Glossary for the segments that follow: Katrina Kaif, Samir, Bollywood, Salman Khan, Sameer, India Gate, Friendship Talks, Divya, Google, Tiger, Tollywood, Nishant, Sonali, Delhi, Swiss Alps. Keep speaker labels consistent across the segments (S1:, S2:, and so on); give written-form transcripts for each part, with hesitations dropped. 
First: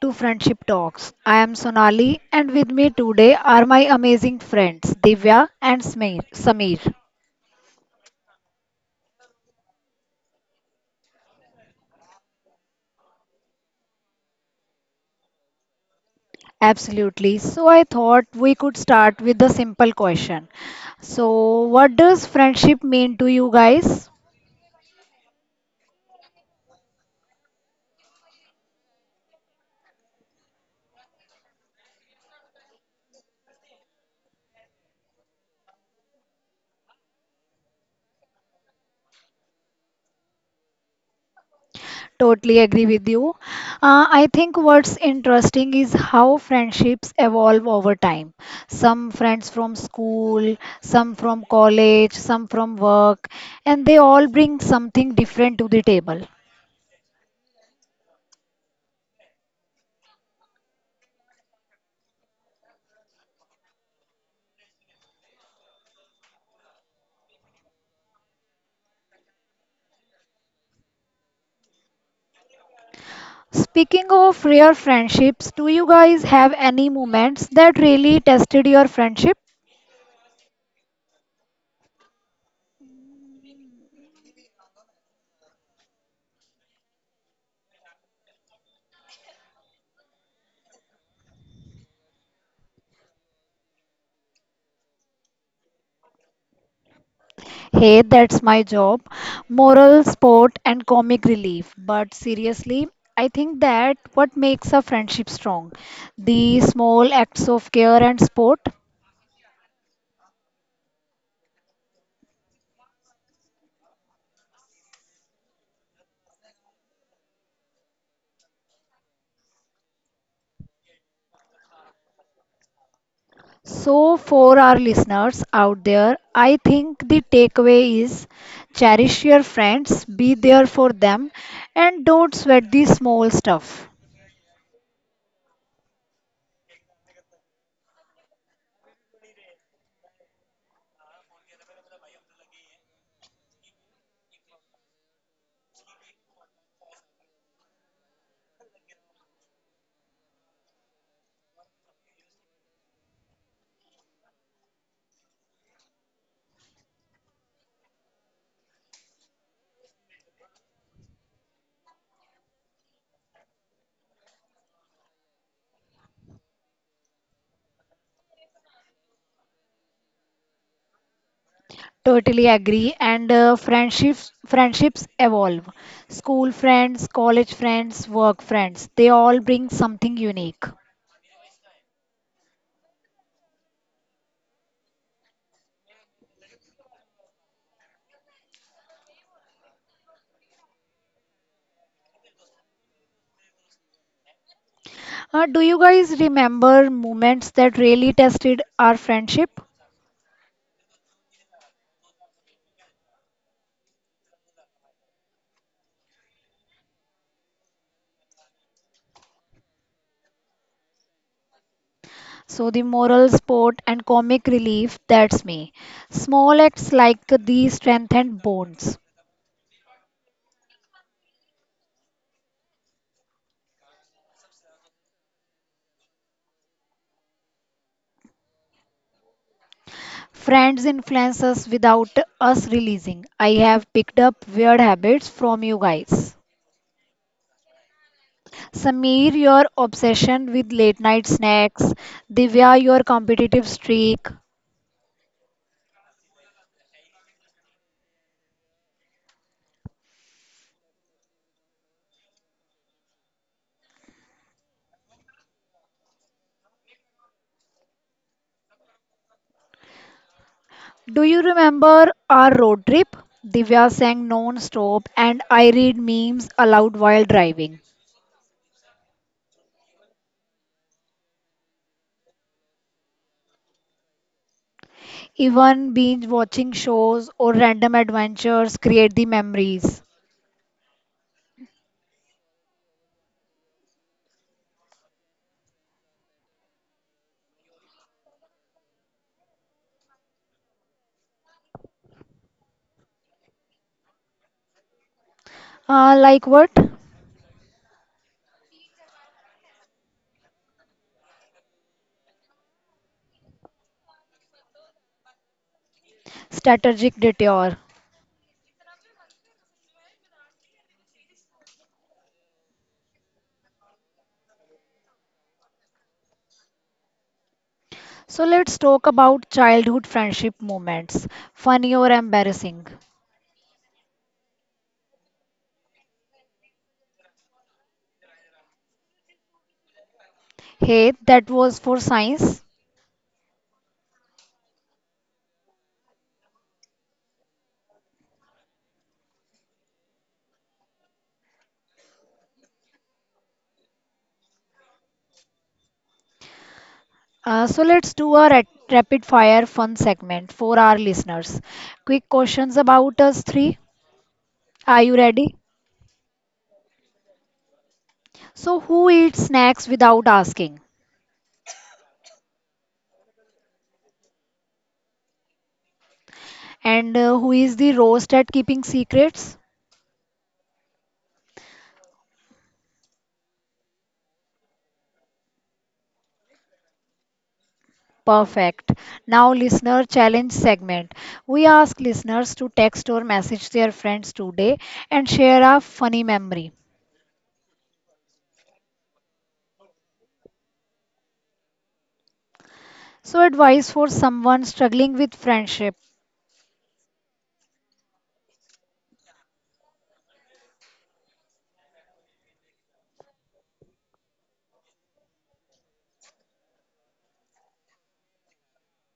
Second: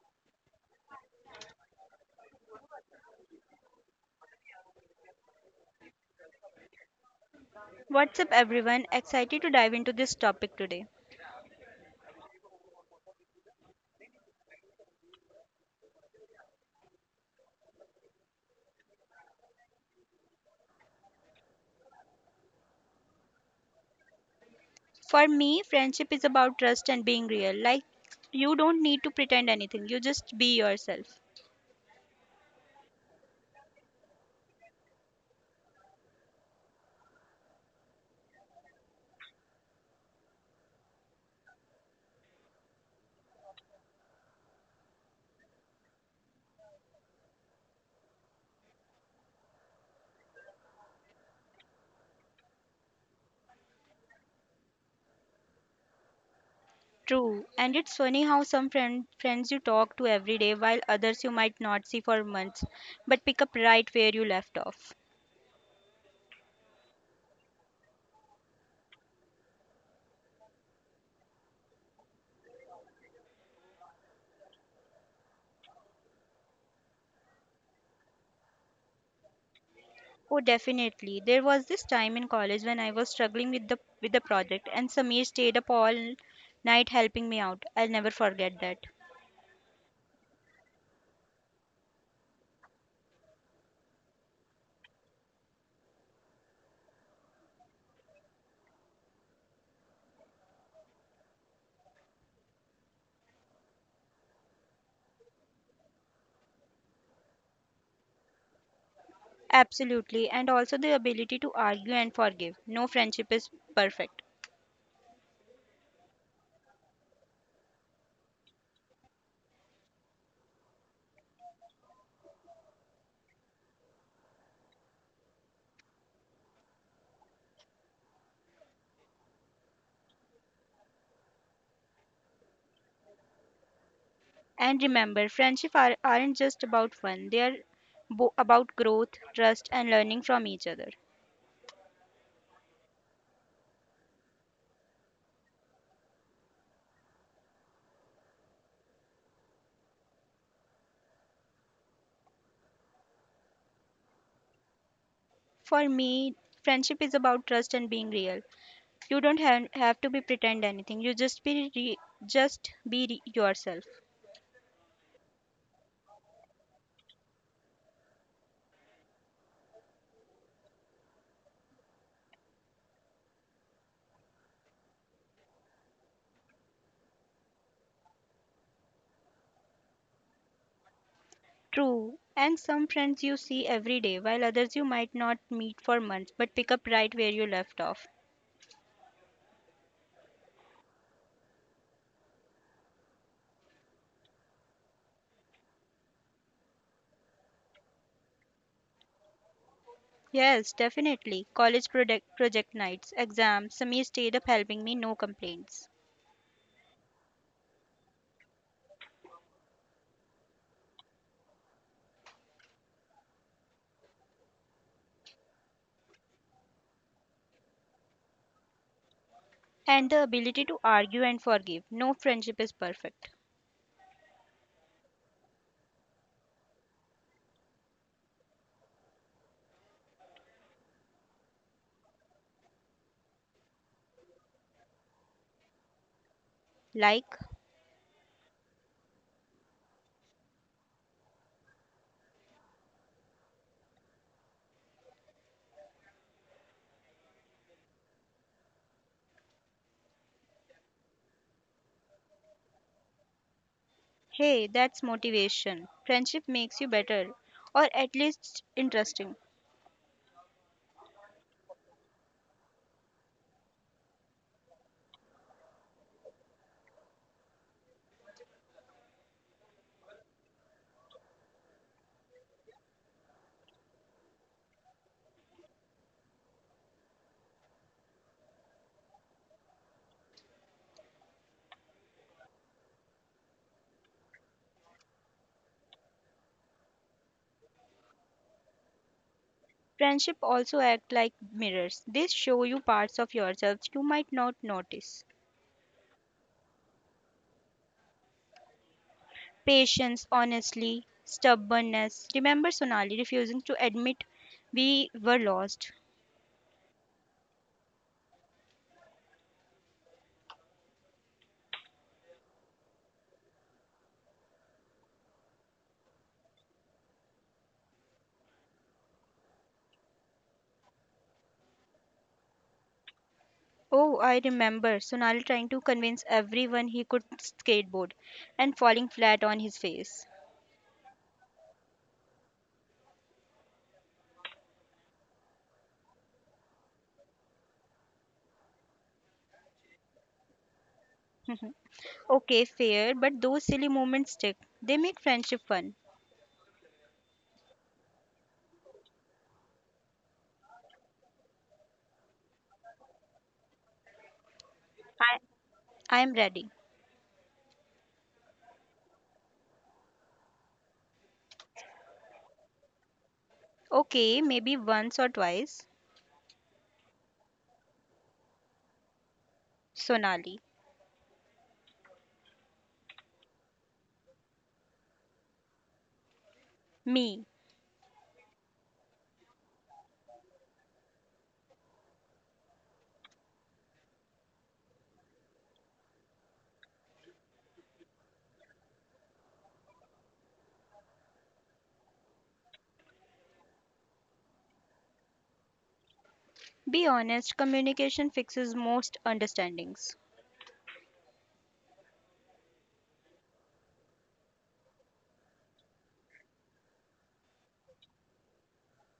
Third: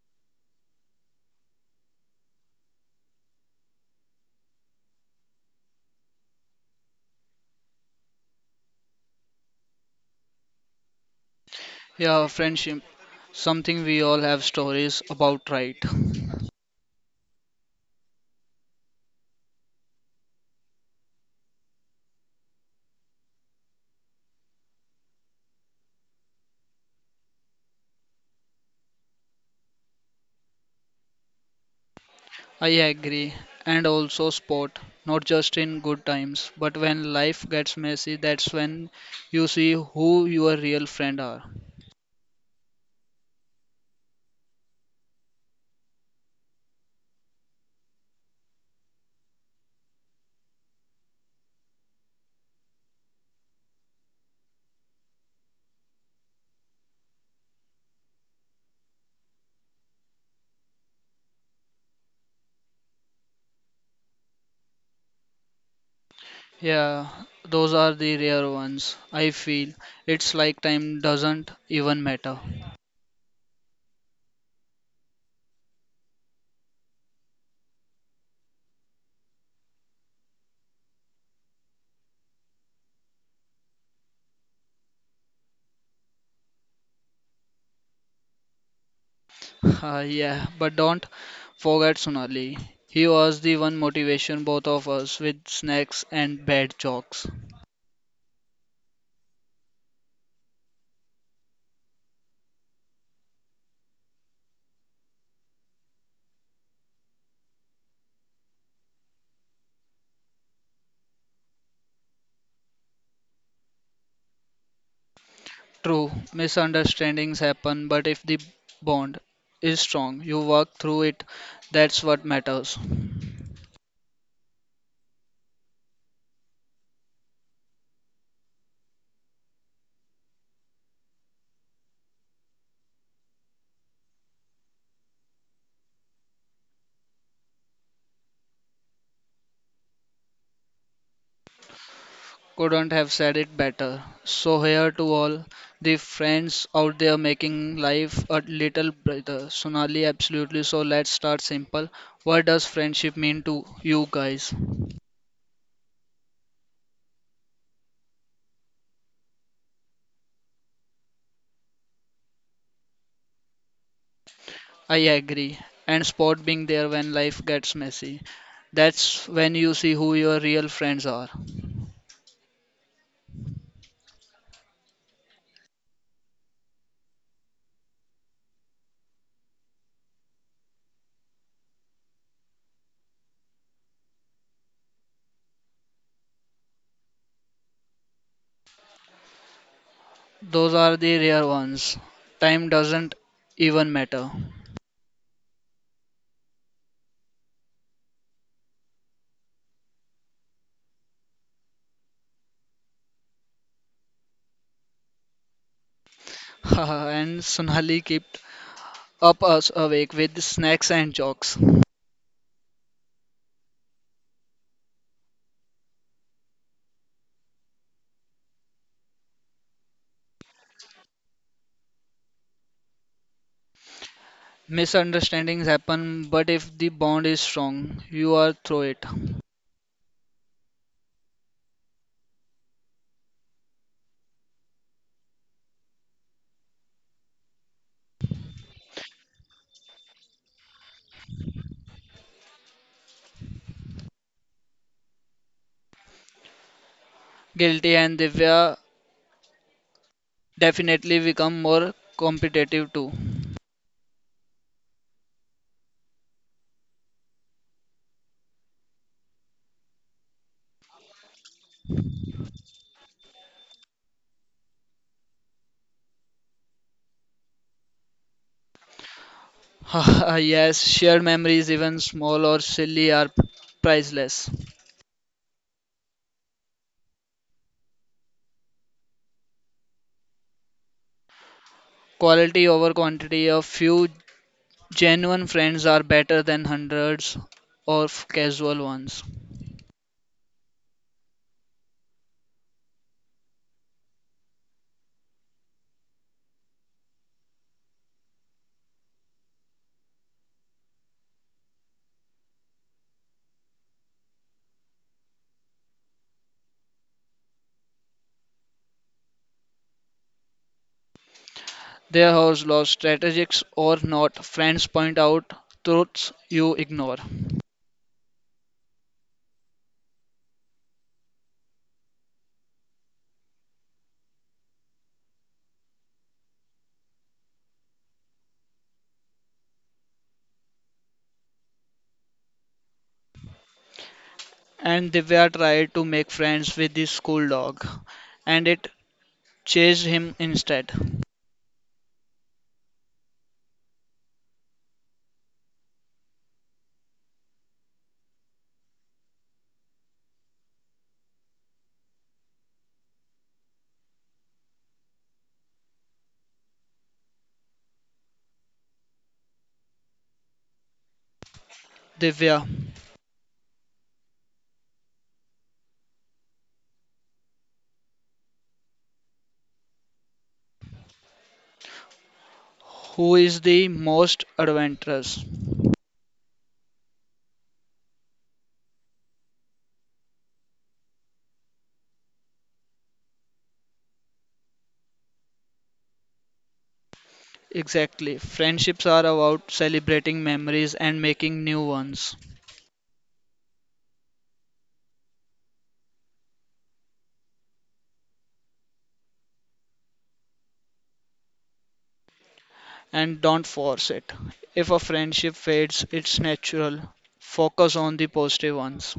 S1: to Friendship Talks. I am Sonali and with me today are my amazing friends Divya and Sameer.
S2: What's up, everyone? Excited to dive into this topic today.
S3: Yeah, friendship. Something we all have stories about, right?
S1: Absolutely. So I thought we could start with a simple question. So, what does friendship mean to you guys?
S2: For me, friendship is about trust and being real. Like, you don't need to pretend anything, you just be yourself.
S3: I agree. And also sport. Not just in good times, but when life gets messy, that's when you see who your real friend are.
S1: Totally agree with you. I think what's interesting is how friendships evolve over time. Some friends from school, some from college, some from work, and they all bring something different to the table.
S2: True, and it's funny how some friends you talk to every day, while others you might not see for months, but pick up right where you left off.
S3: Yeah, those are the rare ones. I feel it's like time doesn't even matter.
S1: Speaking of rare friendships, do you guys have any moments that really tested your friendship?
S2: Oh, definitely. There was this time in college when I was struggling with the project, and Samir stayed up all night helping me out. I'll never forget that.
S3: Yeah, but don't forget Sonali. He was the one motivation both of us with snacks and bad jokes.
S1: Hey, that's my job. Moral support and comic relief. But seriously, I think that what makes a friendship strong, the small acts of care and support.
S2: Absolutely, and also the ability to argue and forgive. No friendship is perfect.
S3: True, misunderstandings happen, but if the bond is strong, you work through it, that's what matters.
S1: So, for our listeners out there, I think the takeaway is cherish your friends, be there for them, and don't sweat the small stuff.
S2: And remember, friendship are, aren't just about fun, they are about growth, trust, and learning from each other.
S3: Couldn't have said it better. So, here to all the friends out there making life a little brighter. Sonali, absolutely. So, let's start simple. What does friendship mean to you guys?
S2: For me, friendship is about trust and being real. You don't have to be pretend anything. You just be yourself.
S3: I agree. And sport being there when life gets messy. That's when you see who your real friends are.
S1: Totally agree. And friendships evolve. School friends, college friends, work friends, they all bring something unique.
S2: True. And some friends you see every day, while others you might not meet for months, but pick up right where you left off.
S3: Those are the rare ones. Time doesn't even matter.
S1: Do you guys remember moments that really tested our friendship?
S2: Yes, definitely. College project nights, exams, semi stayed up helping me, no complaints.
S3: Haha, and Sunali kept up us awake with snacks and jokes.
S1: So the moral support and comic relief, that's me. Small acts like these strengthened bonds.
S2: And the ability to argue and forgive. No friendship is perfect.
S3: Misunderstandings happen, but if the bond is strong, you are through it.
S1: Friends influence us without us realizing. I have picked up weird habits from you guys.
S2: Like,
S1: Sameer, your obsession with late night snacks. Divya, your competitive streak.
S3: Guilty and Divya definitely become more competitive too.
S2: hey, that's motivation. Friendship makes you better, or at least interesting.
S1: Do you remember our road trip? Divya sang non stop, and I read memes aloud while driving.
S3: Haha, yes, shared memories, even small or silly, are priceless.
S1: Even binge watching shows or random adventures create the memories.
S3: Quality over quantity. A few genuine friends are better than hundreds of casual ones.
S2: Friendship also act like mirrors. They show you parts of yourselves you might not notice.
S1: Like what?
S2: Patience, honestly, stubbornness. Remember Sonali refusing to admit we were lost.
S1: Strategic detour.
S3: There are laws, strategics or not, friends point out truths you ignore.
S1: So let's talk about childhood friendship moments, funny or embarrassing.
S2: Oh, I remember Sonali trying to convince everyone he could skateboard and falling flat on his face.
S1: Hey, that was for science.
S3: And Divya tried to make friends with the school dog, and it chased him instead.
S2: Okay, fair, but those silly moments stick. They make friendship fun.
S1: So let's do a rapid fire fun segment for our listeners. Quick questions about us three. Are you
S2: I,
S1: ready?
S2: I am ready.
S1: So, who eats snacks without asking?
S3: Divya,
S2: Okay, maybe once or twice.
S1: And who is the roast at keeping secrets?
S2: Sonali.
S3: who is the most adventurous?
S2: Me.
S1: Perfect. Now, listener challenge segment. We ask listeners to text or message their friends today and share a funny memory.
S3: Exactly. Friendships are about celebrating memories and making new ones.
S1: So, advice for someone struggling with friendship.
S2: Be honest, communication fixes most understandings.
S3: And don't force it. If a friendship fades, it's natural. Focus on the positive ones.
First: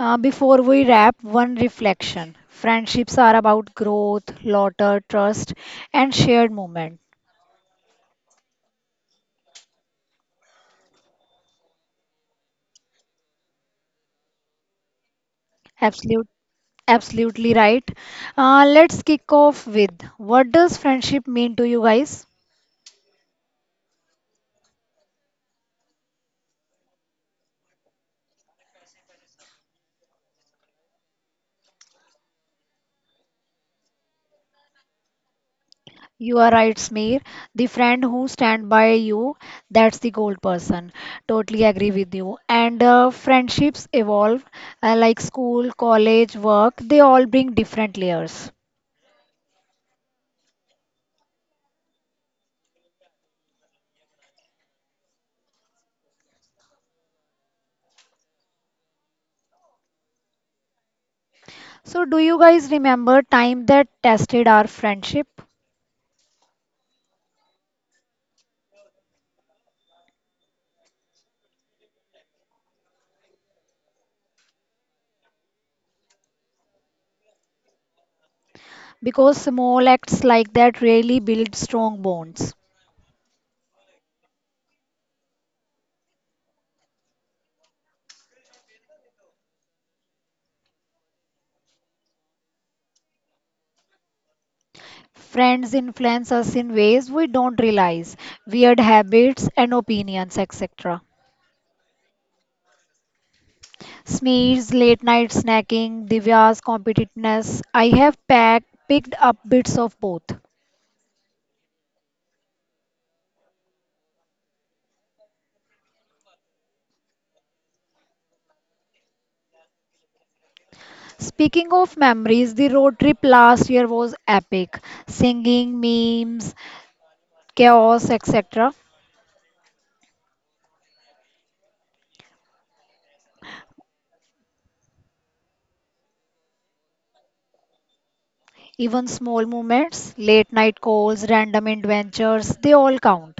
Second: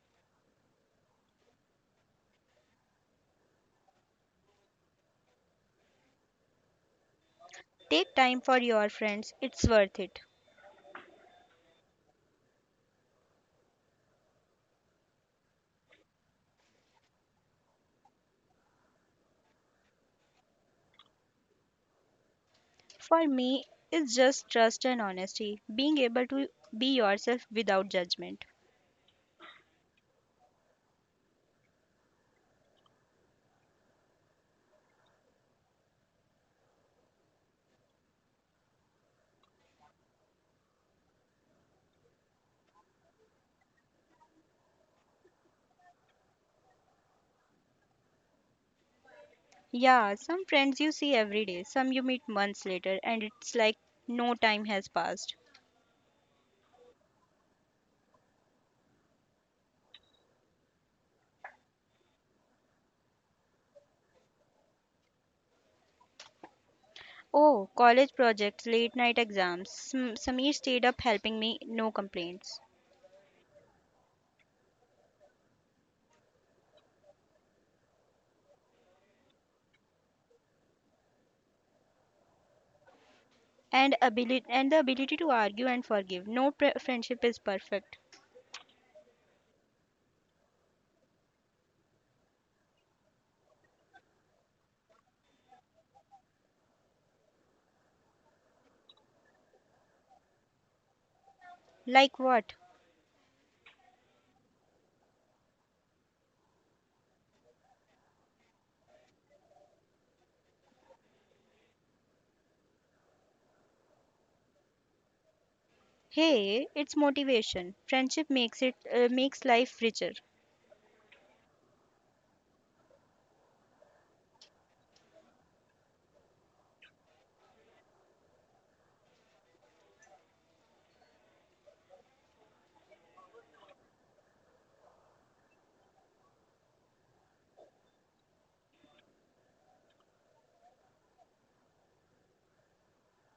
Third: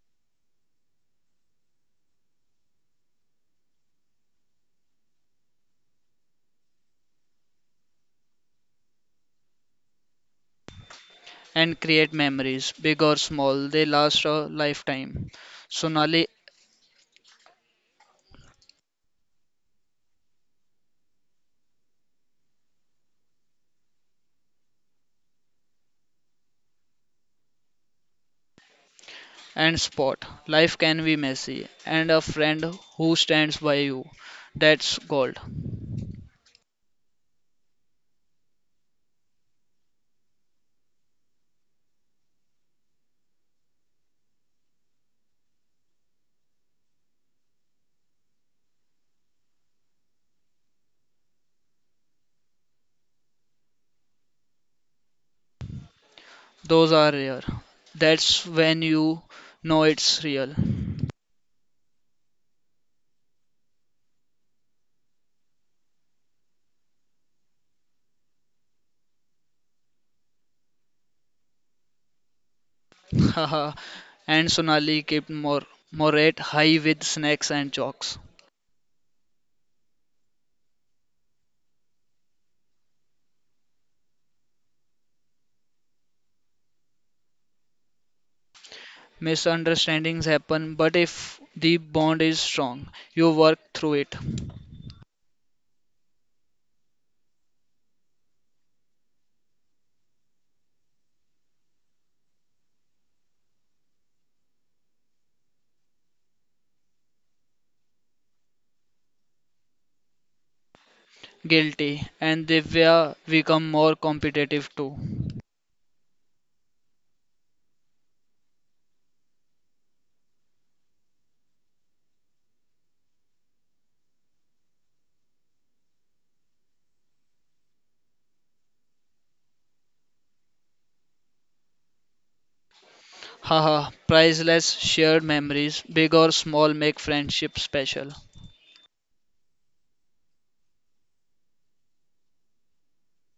S1: Before we wrap, one reflection. Friendships are about growth, laughter, trust, and shared moment.
S2: Take time for your friends, it's worth it.
S3: And create memories, big or small. They last a lifetime. Sonali
S1: Absolute, Absolutely right. Let's kick off with what does friendship mean to you guys?
S2: For me, it's just trust and honesty, being able to be yourself without judgment.
S3: and Spot. Life can be messy, and a friend who stands by you. That's gold.
S1: You are right, Smear. The friend who stand by you, that's the gold person. Totally agree with you. And friendships evolve, like school, college, work. They all bring different layers.
S2: Yeah, some friends you see every day, some you meet months later, and it's like no time has passed.
S3: Those are rare. That's when you know it's real.
S1: So, do you guys remember time that tested our friendship?
S2: Oh, college projects, late night exams. Samir stayed up helping me, no complaints.
S3: Haha. And Sonali kept Morat high with snacks and jokes.
S1: Because small acts like that really build strong bonds.
S2: And ability and the ability to argue and forgive. No friendship is perfect.
S3: Misunderstandings happen, but if the bond is strong, you work through it.
S1: Friends influence us in ways we don't realize, weird habits and opinions, etc.
S2: Like what?
S1: Sneers, late night snacking, Divya's competitiveness. I have picked up bits of both.
S3: Guilty. And Divya become more competitive too.
S2: Hey, it's motivation. Friendship makes it makes life richer.
S1: Speaking of memories, the road trip last year was epic. Singing, memes, chaos, etc.
S3: Haha, priceless shared memories, big or small, make friendship special.
S1: Even small moments, late night calls, random adventures, they all count.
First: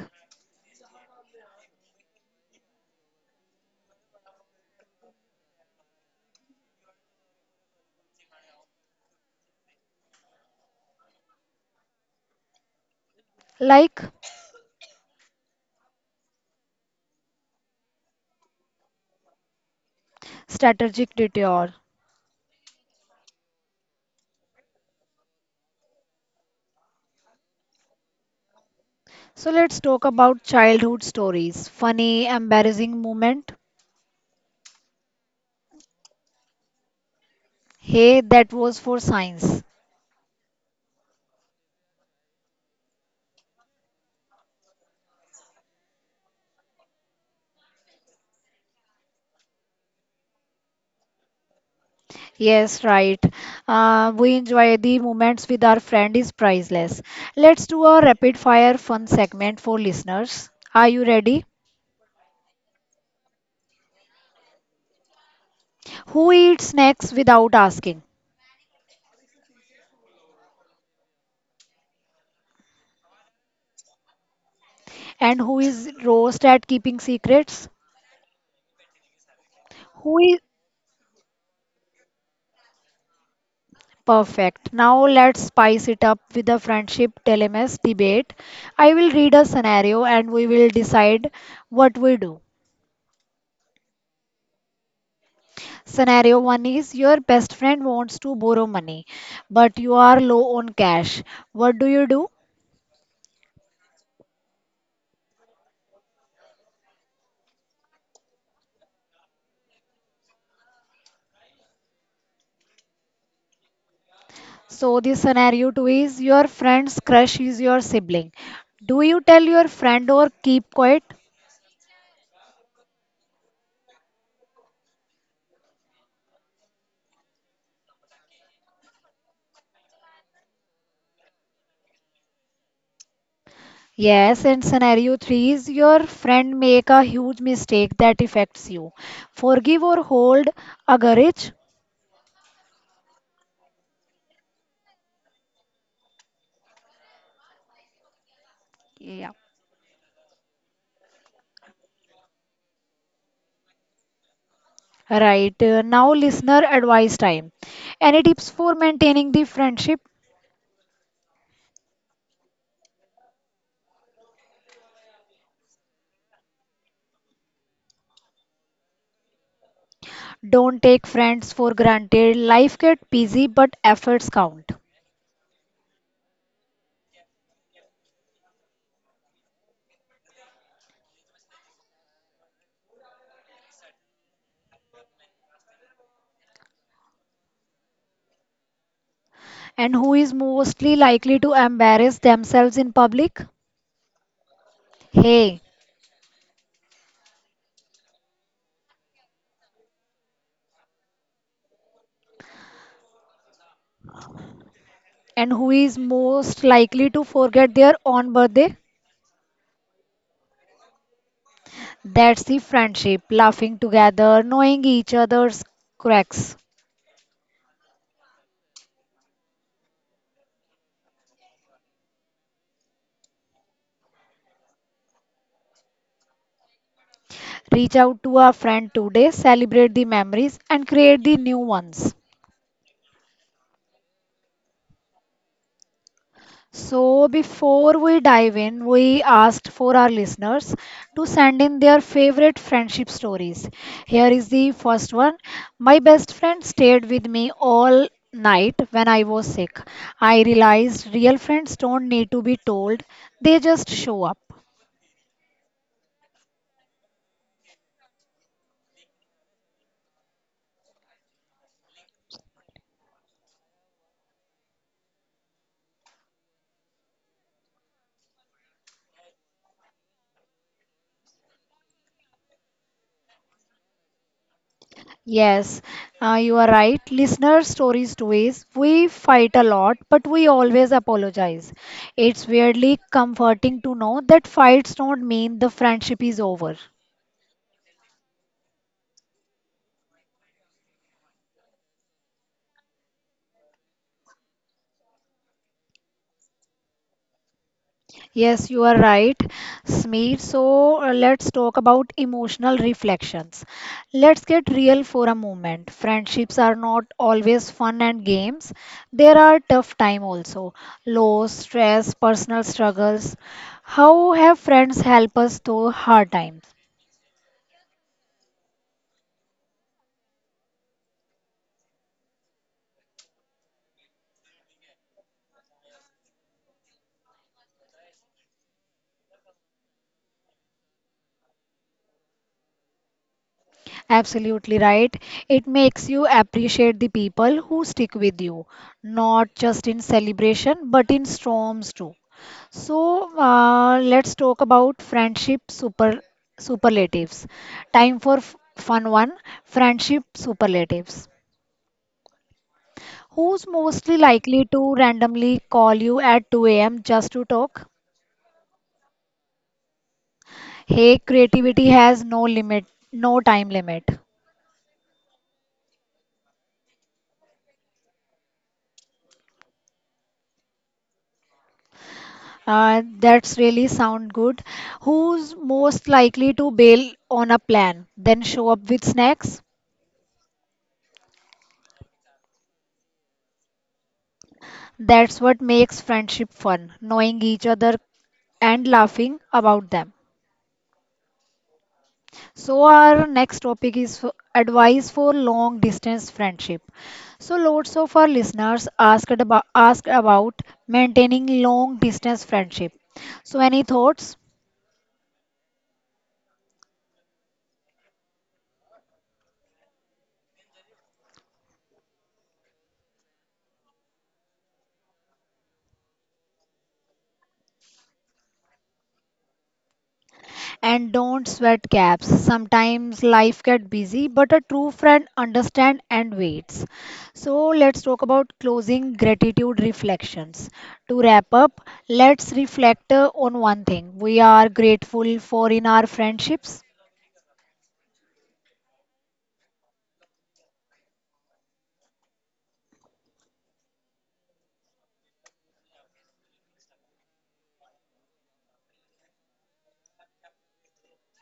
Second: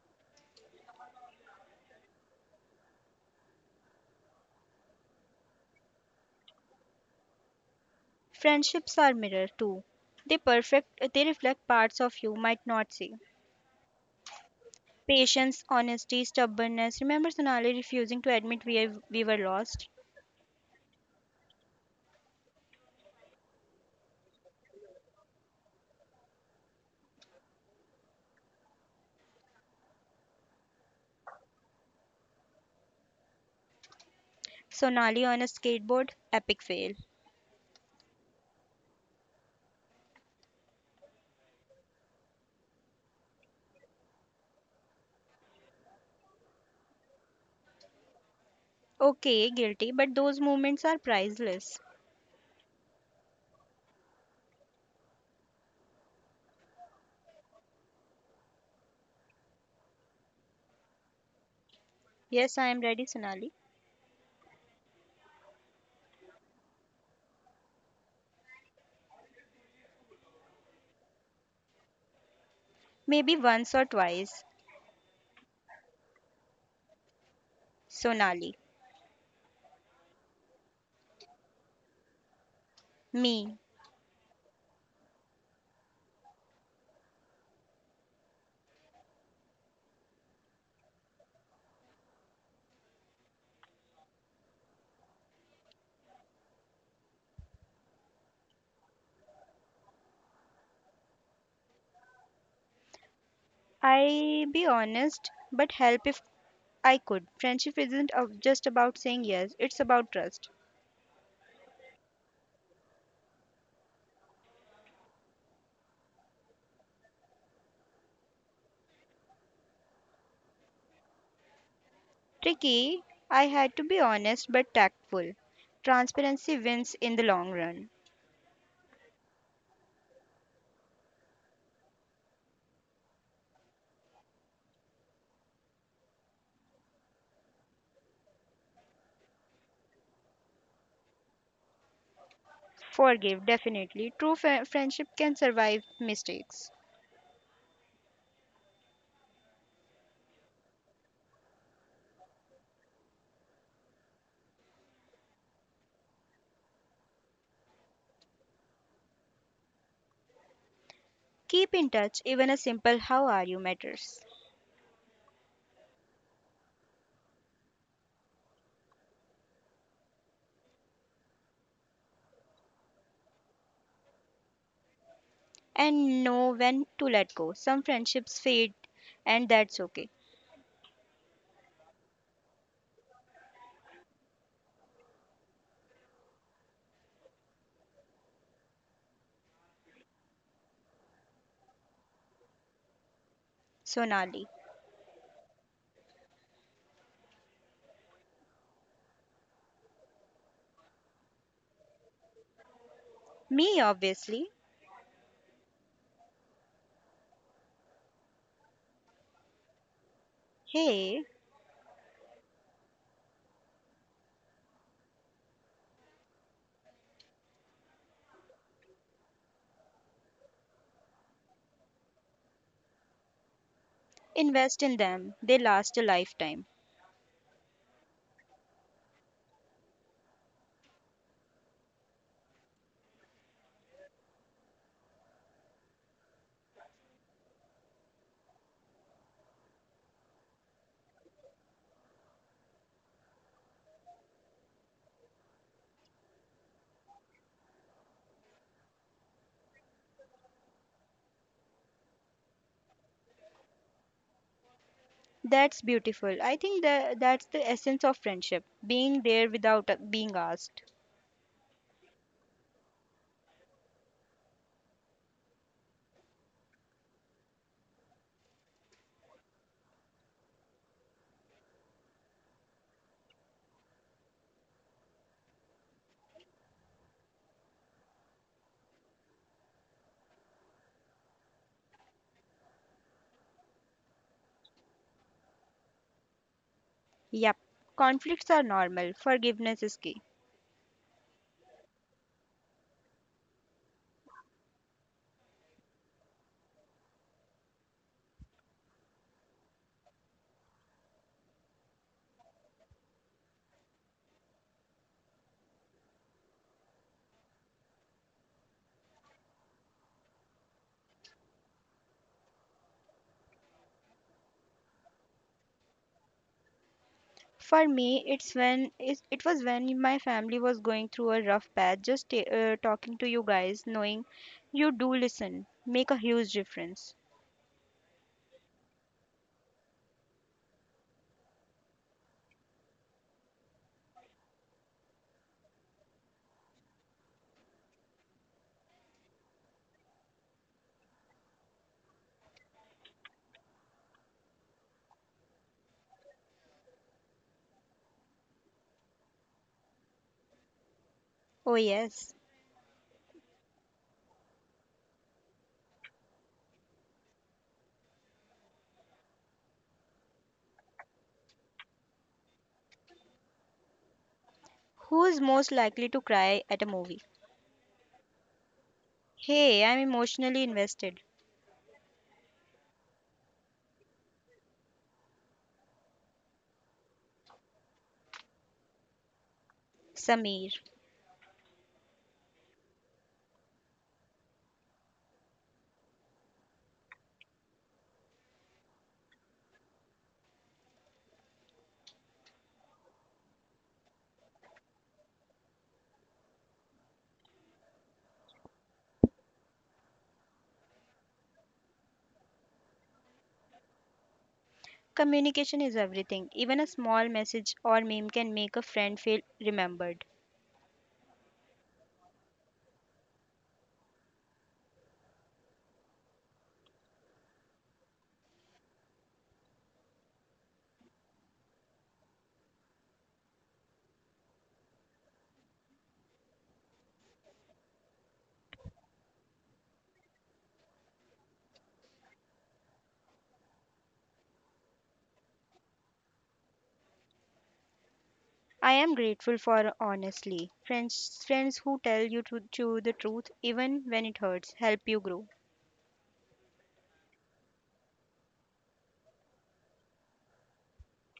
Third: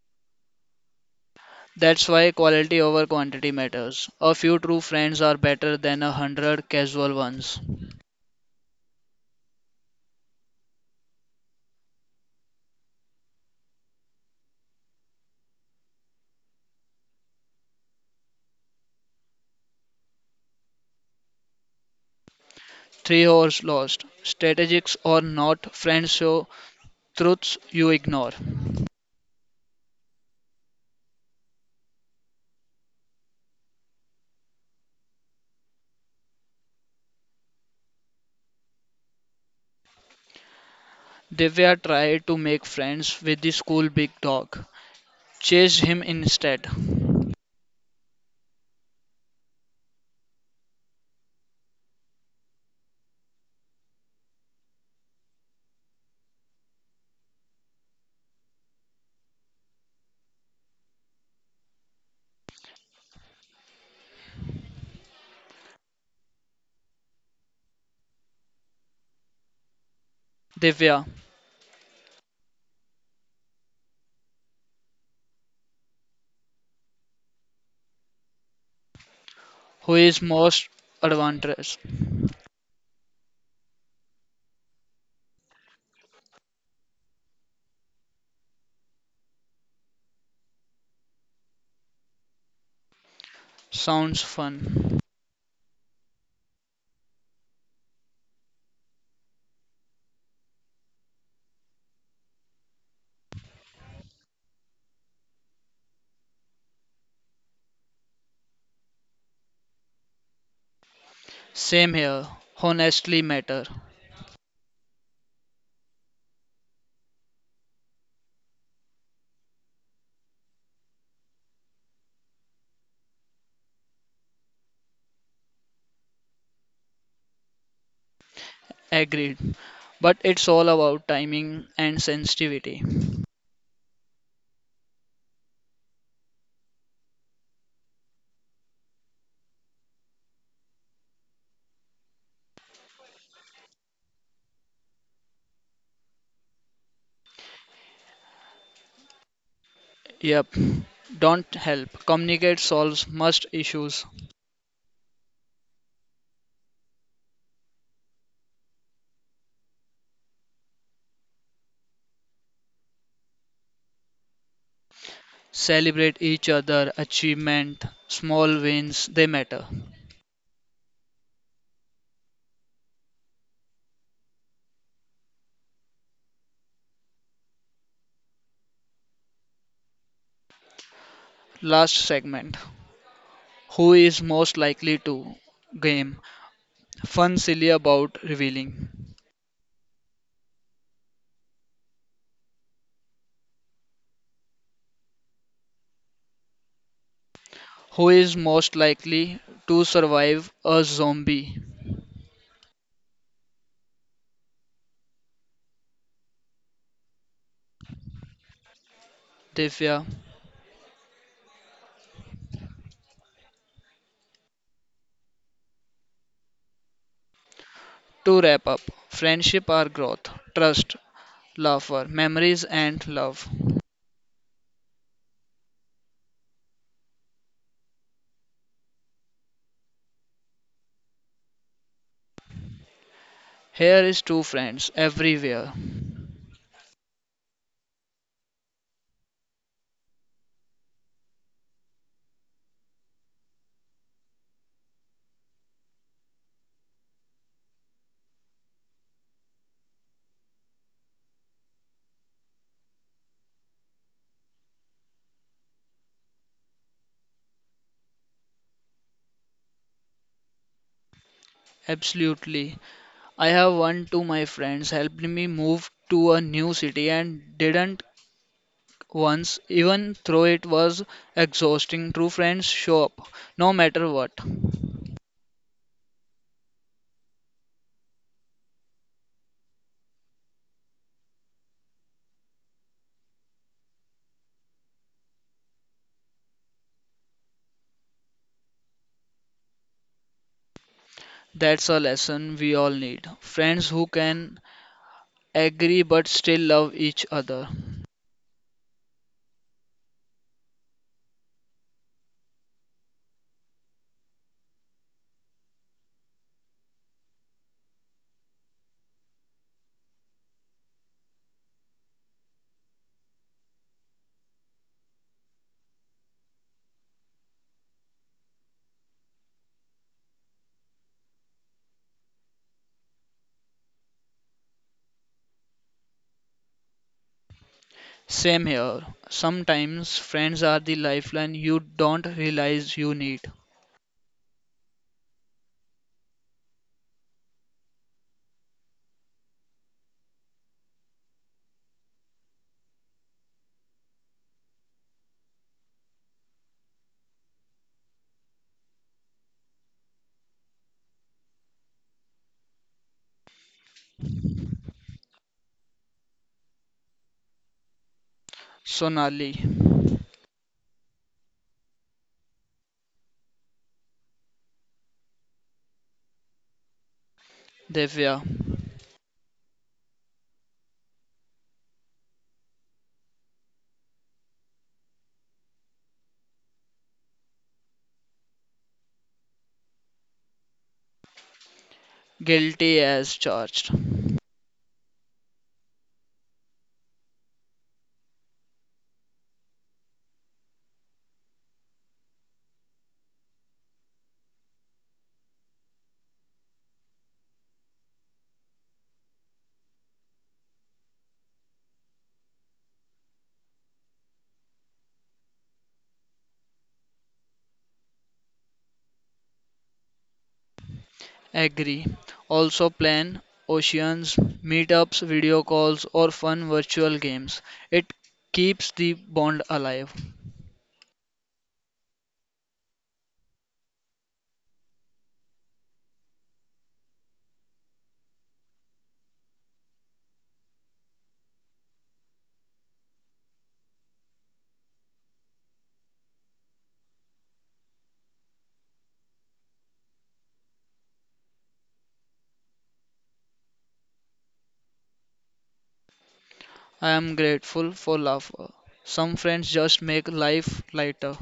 S3: That's why quality over quantity matters. A few true friends are better than a hundred casual ones.
S2: Friendships are mirror too. They perfect they reflect parts of you might not see.
S1: Like
S2: Patience, honesty, stubbornness. Remember Sonali refusing to admit we were lost?
S1: strategic detour.
S3: Three hours lost. Strategics or not, friends show truths you ignore.
S1: So let's talk about childhood stories. Funny, embarrassing moment.
S2: Sonali on a skateboard? Epic fail.
S1: Hey, that was for science.
S3: Divya tried to make friends with the school big dog. Chased him instead.
S2: Okay, guilty, but those moments are priceless.
S1: Yes, right. We enjoy the moments with our friend is priceless. Let's do a rapid fire fun segment for listeners. Are you ready?
S2: Yes, I am ready, Sonali.
S1: Who eats snacks without asking?
S3: Divya,
S2: Maybe once or twice.
S1: And who is roast at keeping secrets?
S2: Sonali.
S3: who
S1: Who
S3: is
S1: is
S3: most adventurous?
S2: Me.
S1: Perfect. Now let's spice it up with the friendship dilemmas debate. I will read a scenario and we will decide what we do.
S3: Sounds fun.
S1: Scenario 1 is your best friend wants to borrow money, but you are low on cash. What do you do?
S2: I be honest, but help if I could. Friendship isn't just about saying yes, it's about trust.
S3: Same here. Honestly matter.
S1: So, the scenario 2 is your friend's crush is your sibling. Do you tell your friend or keep quiet?
S2: Tricky, I had to be honest but tactful. Transparency wins in the long run.
S3: Agreed. But it's all about timing and sensitivity.
S1: Yes, and scenario 3 is your friend make a huge mistake that affects you. Forgive or hold a grudge?
S2: Forgive, definitely. True friendship can survive mistakes.
S1: Yeah.
S3: Yep. Don't help. Communicate solves must issues.
S1: Right. Now, listener advice time. Any tips for maintaining the friendship?
S2: Keep in touch, even a simple how are you matters.
S3: Celebrate each other achievement. Small wins they matter.
S1: Don't take friends for granted. Life gets busy, but efforts count.
S2: And know when to let go. Some friendships fade, and that's okay.
S3: Last segment. Who is most likely to game? Fun silly about revealing.
S1: And who is mostly likely to embarrass themselves in public?
S2: Sonali.
S1: Hey.
S3: Who is most likely to survive a zombie?
S2: Me, obviously.
S1: And who is most likely to forget their own birthday?
S3: Divya.
S2: Hey,
S1: That's the friendship. Laughing together, knowing each other's cracks.
S3: To wrap up, friendship are growth, trust, laughter, memories, and love.
S2: invest in them. They last a lifetime.
S1: Reach out to a friend today, celebrate the memories, and create the new ones.
S3: Here is two friends everywhere.
S1: So, before we dive in, we asked for our listeners to send in their favorite friendship stories. Here is the first one. My best friend stayed with me all night when I was sick. I realized real friends don't need to be told, they just show up.
S2: That's beautiful. I think that's the essence of friendship being there without being asked.
S3: Absolutely. I have one to my friends helped me move to a new city and didn't once, even though it was exhausting. True friends show up no matter what.
S1: Yes, you are right. Listener stories too is we fight a lot, but we always apologize. It's weirdly comforting to know that fights don't mean the friendship is over.
S2: Yep. Conflicts are normal. Forgiveness is key.
S3: That's a lesson we all need. Friends who can agree but still love each other.
S1: Yes, you are right, Smeet. So let's talk about emotional reflections. Let's get real for a moment. Friendships are not always fun and games. There are tough time also, loss, stress, personal struggles. How have friends help us through hard times?
S2: For me, it was when my family was going through a rough patch. Just talking to you guys, knowing you do listen, make a huge difference.
S3: Same here. Sometimes friends are the lifeline you don't realize you need.
S1: Absolutely right. It makes you appreciate the people who stick with you, not just in celebration, but in storms too. So let's talk about friendship superlatives. Time for fun one. Friendship superlatives.
S2: Oh yes.
S1: Who's mostly likely to randomly call you at 2 a.m. just to talk?
S3: Sonali,
S1: Hey, creativity has no limit, no time limit.
S2: Who is most likely to cry at a movie?
S3: Devya,
S2: Hey, I'm emotionally invested.
S1: That's really sound good. Who's most likely to bail on a plan, then show up with snacks?
S2: Samir.
S3: guilty as charged.
S1: That's what makes friendship fun, knowing each other and laughing about them. So our next topic is advice for long distance friendship. So lots of our listeners asked about maintaining long distance friendship. So any thoughts?
S2: Communication is everything. Even a small message or meme can make a friend feel remembered.
S3: Agree. Also plan oceans, meetups, video calls, or fun virtual games. It keeps the bond alive.
S1: And don't sweat gaps. Sometimes life gets busy, but a true friend understands and waits. So let's talk about closing gratitude reflections. To wrap up, let's reflect on one thing we are grateful for in our friendships.
S2: I am grateful for honestly friends who tell you to the truth even when it hurts help you grow.
S3: I am grateful for laughter. Some friends just make life lighter.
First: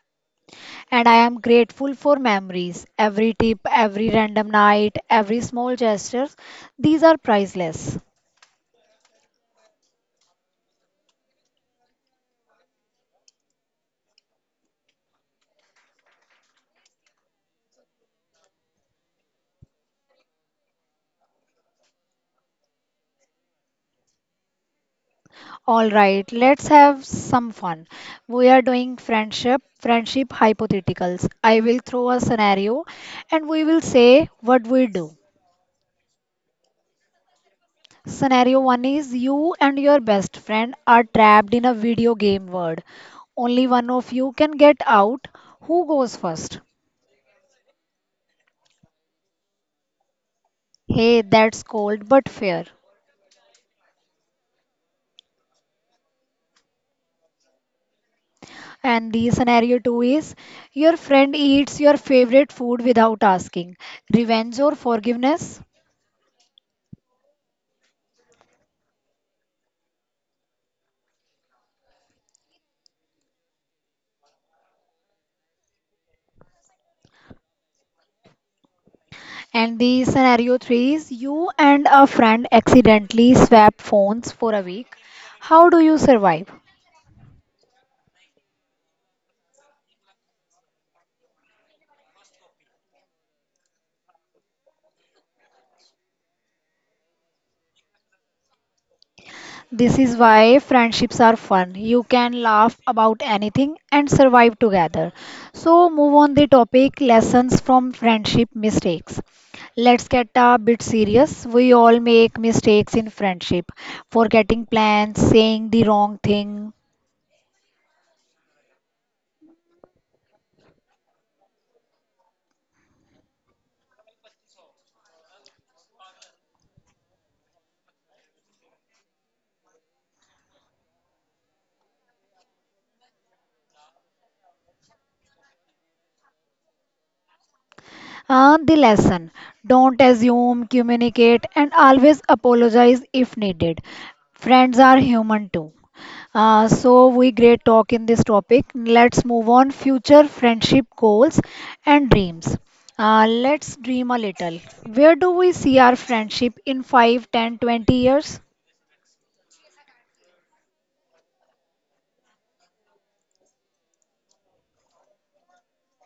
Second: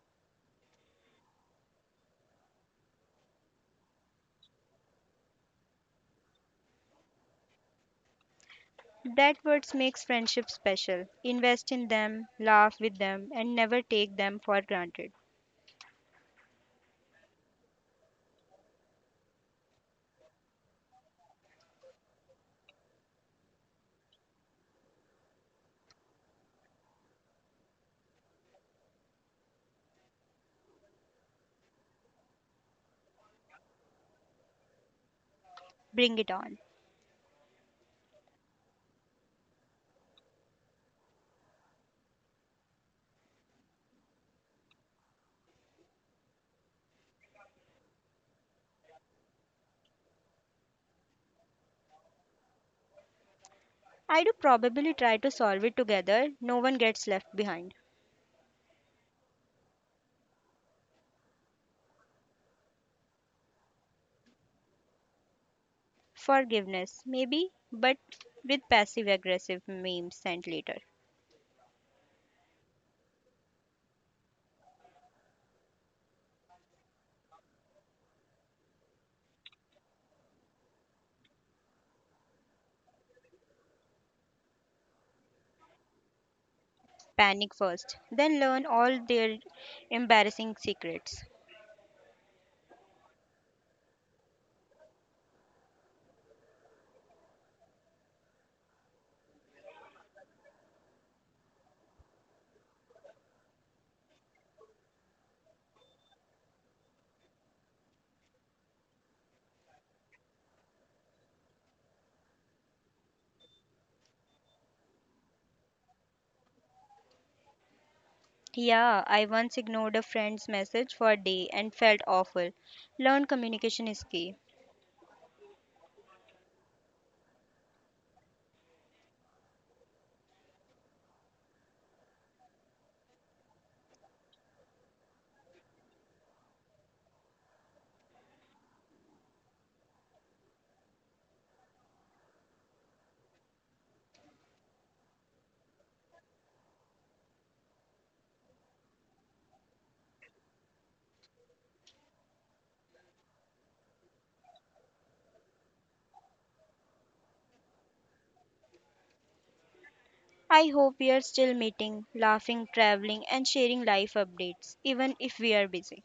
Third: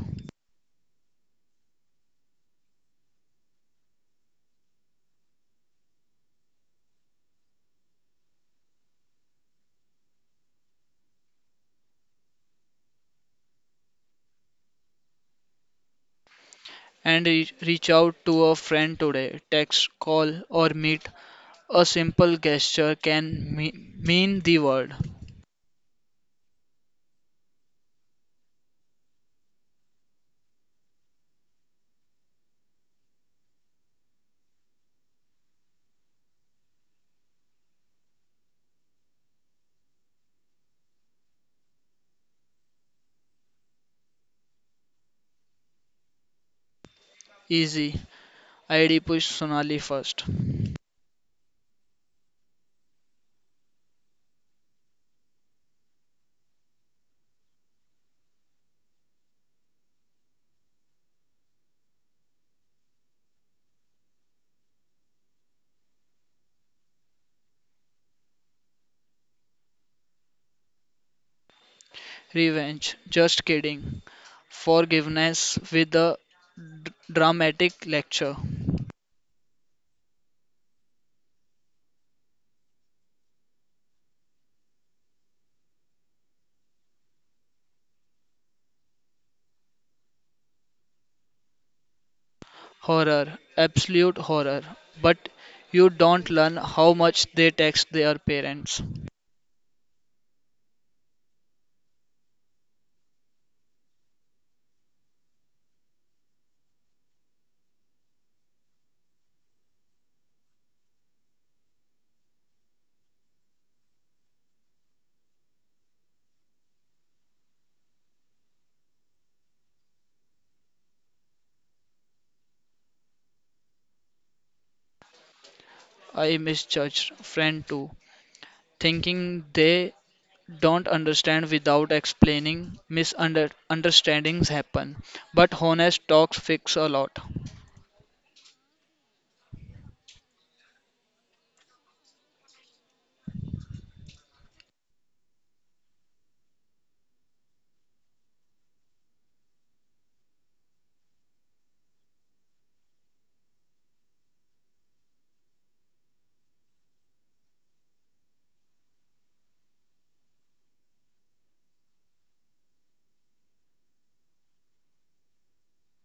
S1: And I am grateful for memories. Every tip, every random night, every small gesture, these are priceless.
S2: That words makes friendship special. Invest in them, laugh with them, and never take them for granted.
S3: And reach out to a friend today. Text, call, or meet. A simple gesture can mean the word.
S1: All right, let's have some fun. We are doing friendship hypotheticals. I will throw a scenario and we will say what we do.
S2: Bring it on.
S1: Scenario 1 is you and your best friend are trapped in a video game world. Only one of you can get out. Who goes first?
S3: Easy. ID push Sonali first.
S1: Hey, that's cold but fair.
S2: I do probably try to solve it together. No one gets left behind.
S1: And the scenario two is your friend eats your favorite food without asking, revenge or forgiveness.
S2: Forgiveness, maybe, but with passive aggressive memes sent later.
S3: Revenge. Just kidding. Forgiveness with a dramatic lecture.
S1: And the scenario three is you and a friend accidentally swap phones for a week. How do you survive?
S2: Panic first, then learn all their embarrassing secrets.
S3: Horror. Absolute horror. But you don't learn how much they text their parents.
S1: This is why friendships are fun. You can laugh about anything and survive together. So, move on the topic lessons from friendship mistakes. Let's get a bit serious. We all make mistakes in friendship. Forgetting plans, saying the wrong thing,
S2: Yeah, I once ignored a friend's message for a day and felt awful. Learn communication is key.
S3: I misjudged friend too. Thinking they don't understand without explaining, misunderstandings happen. But honest talks fix a lot.
S1: The lesson don't assume, communicate, and always apologize if needed. Friends are human too. So we great talk in this topic. Let's move on future friendship goals and dreams. Let's dream a little. Where do we see our friendship in 5, 10, 20 years?
S2: I hope we are still meeting, laughing, traveling, and sharing life updates, even if we are busy.